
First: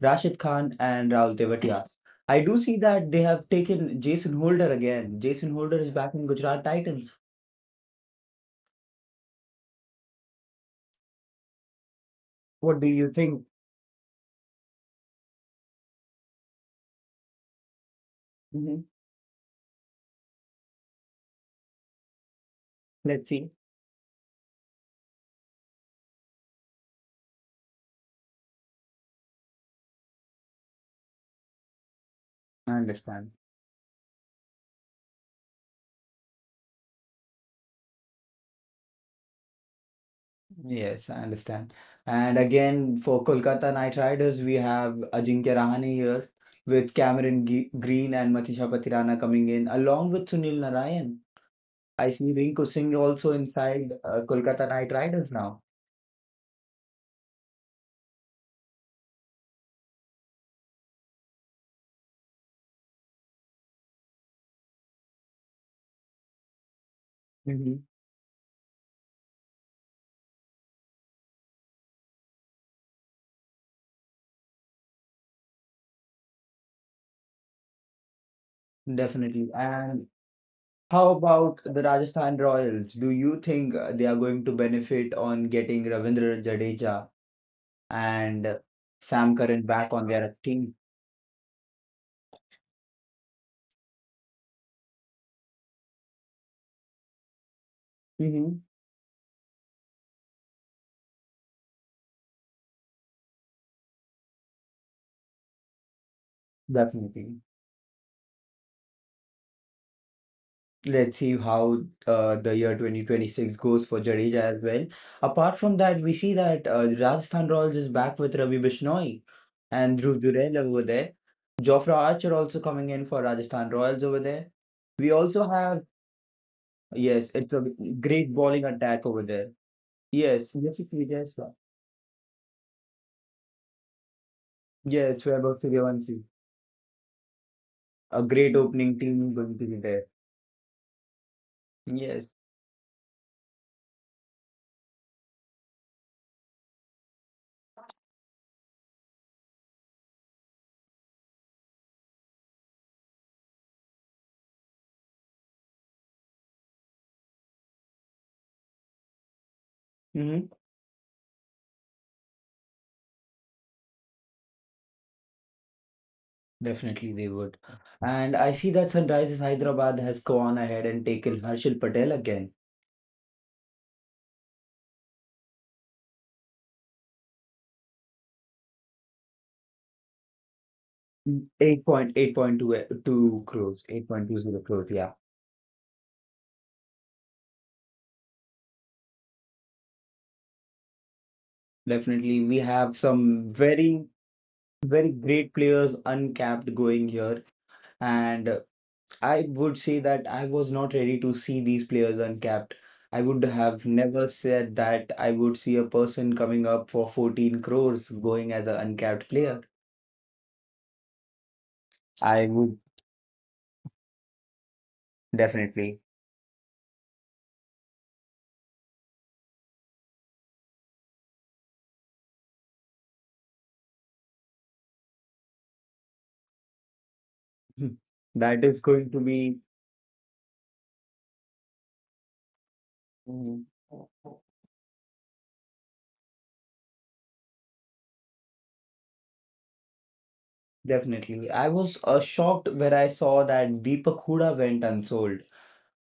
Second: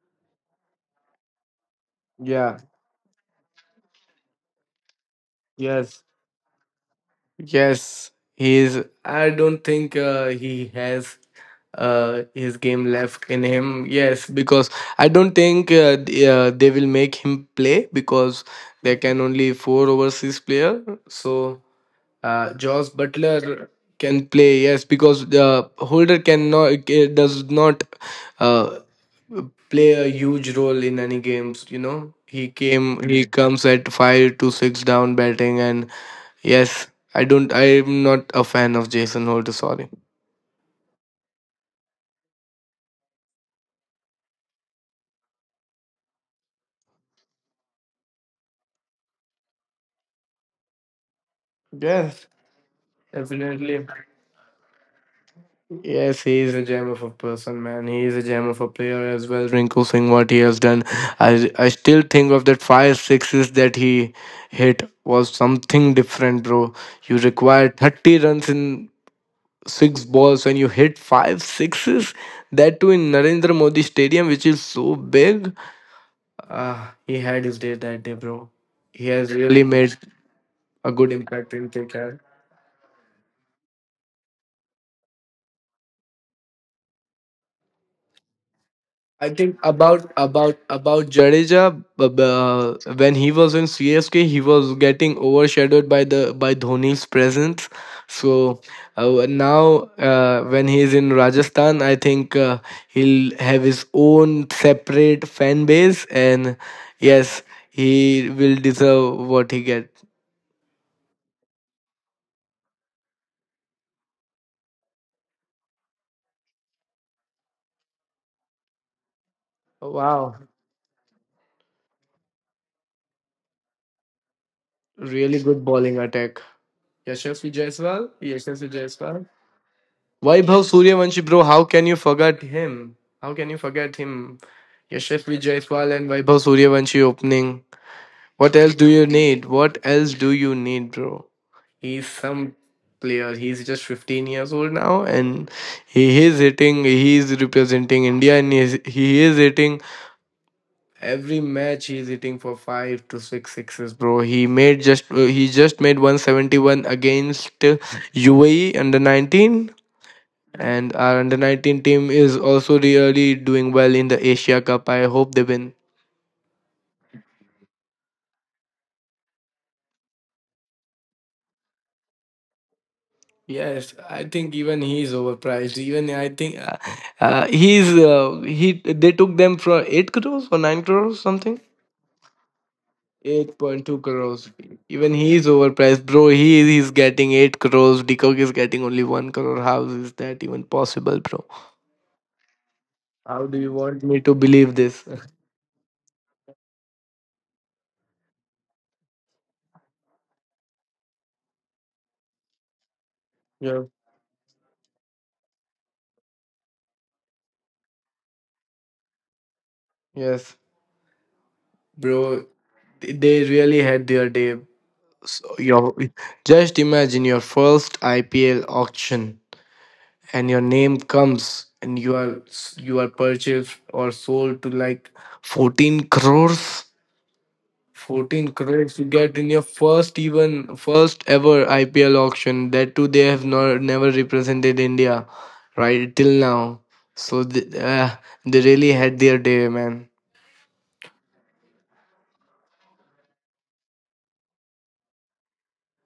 [SPEAKER 1] Rashid Khan and Rahul Tewatia. I
[SPEAKER 2] Yeah.
[SPEAKER 1] do see that they have taken Jason Holder again. Jason Holder is
[SPEAKER 2] Yes.
[SPEAKER 1] back in Gujarat Titans.
[SPEAKER 2] Yes, he is. I don't think he has his
[SPEAKER 1] What
[SPEAKER 2] game
[SPEAKER 1] do you
[SPEAKER 2] left in
[SPEAKER 1] think?
[SPEAKER 2] him. Yes, because I don't think they will make him play because
[SPEAKER 1] Mhm.
[SPEAKER 2] there can only four overseas player. So Joss
[SPEAKER 1] Let's see.
[SPEAKER 2] Butler can play. Yes, because the holder cannot, it does not uh, play a huge role in any games. He
[SPEAKER 1] I
[SPEAKER 2] came. He
[SPEAKER 1] understand.
[SPEAKER 2] comes at five to six down batting and yes, I don't. I'm not a fan of Jason Holder. Sorry.
[SPEAKER 1] Yes, I understand. And again, for Kolkata Knight Riders, we have Ajinkya Rahane here with Cameron G Green and Matisha Patirana coming in, along with Sunil Narayan. I
[SPEAKER 2] Yes,
[SPEAKER 1] see Rinku Singh also
[SPEAKER 2] definitely.
[SPEAKER 1] inside Kolkata Knight Riders now.
[SPEAKER 2] Yes, he is a gem of a person, man. He is a gem of a player as well. Rinku Singh, what he has done, I still think of that five sixes that he hit was something different, bro. You require
[SPEAKER 1] Mhm.
[SPEAKER 2] 30 runs in six balls when you hit five sixes. That too in Narendra Modi Stadium, which is so big. Ah, he had his day that day, bro. He has
[SPEAKER 1] Definitely.
[SPEAKER 2] really made
[SPEAKER 1] And
[SPEAKER 2] a
[SPEAKER 1] how
[SPEAKER 2] good impact.
[SPEAKER 1] about
[SPEAKER 2] He'll
[SPEAKER 1] the
[SPEAKER 2] take care.
[SPEAKER 1] Rajasthan Royals? Do you think they are going to benefit on getting Ravindra Jadeja and
[SPEAKER 2] I
[SPEAKER 1] Sam
[SPEAKER 2] think
[SPEAKER 1] Curran back
[SPEAKER 2] about
[SPEAKER 1] on their
[SPEAKER 2] about
[SPEAKER 1] team?
[SPEAKER 2] about Jadeja, b- b- uh, when he was in CSK he was getting overshadowed by the by Dhoni's presence. So
[SPEAKER 1] Hmm.
[SPEAKER 2] now when he is in Rajasthan, I think he'll have his own separate fan base, and
[SPEAKER 1] Definitely.
[SPEAKER 2] yes, he will deserve what he gets.
[SPEAKER 1] Let's see how the year 2026 goes for Jadeja as well. Apart from that, we see that Rajasthan Royals is back with Ravi Bishnoi and Dhruv
[SPEAKER 2] Wow,
[SPEAKER 1] Jurel over there. Jofra Archer also coming in for Rajasthan Royals over there. We
[SPEAKER 2] really
[SPEAKER 1] also
[SPEAKER 2] good
[SPEAKER 1] have,
[SPEAKER 2] bowling attack.
[SPEAKER 1] yes,
[SPEAKER 2] Yashasvi
[SPEAKER 1] it's a
[SPEAKER 2] Jaiswal,
[SPEAKER 1] great bowling
[SPEAKER 2] Yashasvi
[SPEAKER 1] attack over
[SPEAKER 2] Jaiswal.
[SPEAKER 1] there. Yes,
[SPEAKER 2] Vaibhav
[SPEAKER 1] yes, it will,
[SPEAKER 2] Suryavanshi,
[SPEAKER 1] yes,
[SPEAKER 2] bro,
[SPEAKER 1] sir.
[SPEAKER 2] how can you forget him? How can you forget him?
[SPEAKER 1] Yes, we
[SPEAKER 2] Yashasvi
[SPEAKER 1] are about to be
[SPEAKER 2] Jaiswal and Vaibhav Suryavanshi opening.
[SPEAKER 1] a great
[SPEAKER 2] What else do
[SPEAKER 1] opening
[SPEAKER 2] you
[SPEAKER 1] team is
[SPEAKER 2] need?
[SPEAKER 1] going to be
[SPEAKER 2] What
[SPEAKER 1] there.
[SPEAKER 2] else do you need, bro? He's
[SPEAKER 1] Yes,
[SPEAKER 2] some player. He's just 15 years old now, and he is representing India, and he is hitting every match, he is hitting for 5 to 6 sixes, bro. He just made 171 against UAE under 19,
[SPEAKER 1] mm-hmm.
[SPEAKER 2] and our under 19 team is also really doing well in the Asia Cup. I hope they win.
[SPEAKER 1] Definitely they would. And I see that Sunrisers Hyderabad has gone ahead and taken Harshil Patel again.
[SPEAKER 2] Yes, I think even he is overpriced. Even I think he's he they took them for 8 crores or 9 crores something.
[SPEAKER 1] 8 point, 8.2 eh, 2 crores,
[SPEAKER 2] 8.2 crores.
[SPEAKER 1] 8.20 crores, yeah.
[SPEAKER 2] Even he is overpriced, bro. He is getting 8 crores. Decock is getting only 1 crore. How is that even possible, bro?
[SPEAKER 1] Definitely, we have
[SPEAKER 2] How
[SPEAKER 1] some
[SPEAKER 2] do you want
[SPEAKER 1] very,
[SPEAKER 2] me to believe this?
[SPEAKER 1] very great players uncapped going here. And I would say that I was not ready to see these players uncapped. I would
[SPEAKER 2] Yeah.
[SPEAKER 1] have never said that I would see a person coming up for 14 crores going as an uncapped player.
[SPEAKER 2] Yes, bro.
[SPEAKER 1] I would
[SPEAKER 2] They really had their day. So your
[SPEAKER 1] definitely.
[SPEAKER 2] just imagine your first IPL auction and your name comes and you are purchased or sold to like 14 crores,
[SPEAKER 1] Hmm.
[SPEAKER 2] 14
[SPEAKER 1] That is
[SPEAKER 2] crores you
[SPEAKER 1] going to
[SPEAKER 2] get in
[SPEAKER 1] be
[SPEAKER 2] your first, even first ever IPL auction, that too they have
[SPEAKER 1] mm,
[SPEAKER 2] not never represented India right till now, so they really had their day, man.
[SPEAKER 1] definitely. I was shocked when I saw that Deepak Hooda went unsold.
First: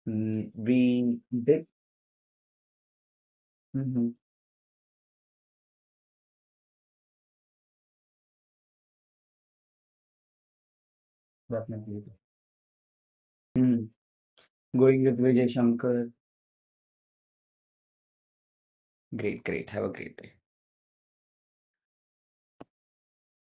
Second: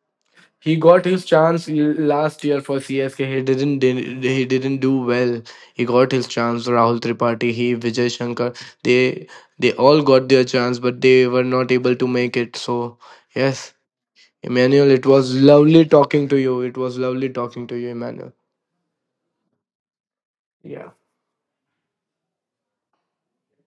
[SPEAKER 1] Mm,
[SPEAKER 2] He got
[SPEAKER 1] we
[SPEAKER 2] his
[SPEAKER 1] did.
[SPEAKER 2] chance last year for CSK. He didn't
[SPEAKER 1] Mhm,
[SPEAKER 2] did- he didn't do well. He got his chance. Rahul Tripathi, he Vijay Shankar, they they all got their chance, but they were not able
[SPEAKER 1] definitely.
[SPEAKER 2] to make it. So yes,
[SPEAKER 1] Mm,
[SPEAKER 2] Emmanuel,
[SPEAKER 1] going
[SPEAKER 2] it
[SPEAKER 1] with
[SPEAKER 2] was
[SPEAKER 1] Vijay
[SPEAKER 2] lovely
[SPEAKER 1] Shankar.
[SPEAKER 2] talking to you. It was lovely talking to you, Emmanuel.
[SPEAKER 1] Great, great. Have a great day.
[SPEAKER 2] Yeah.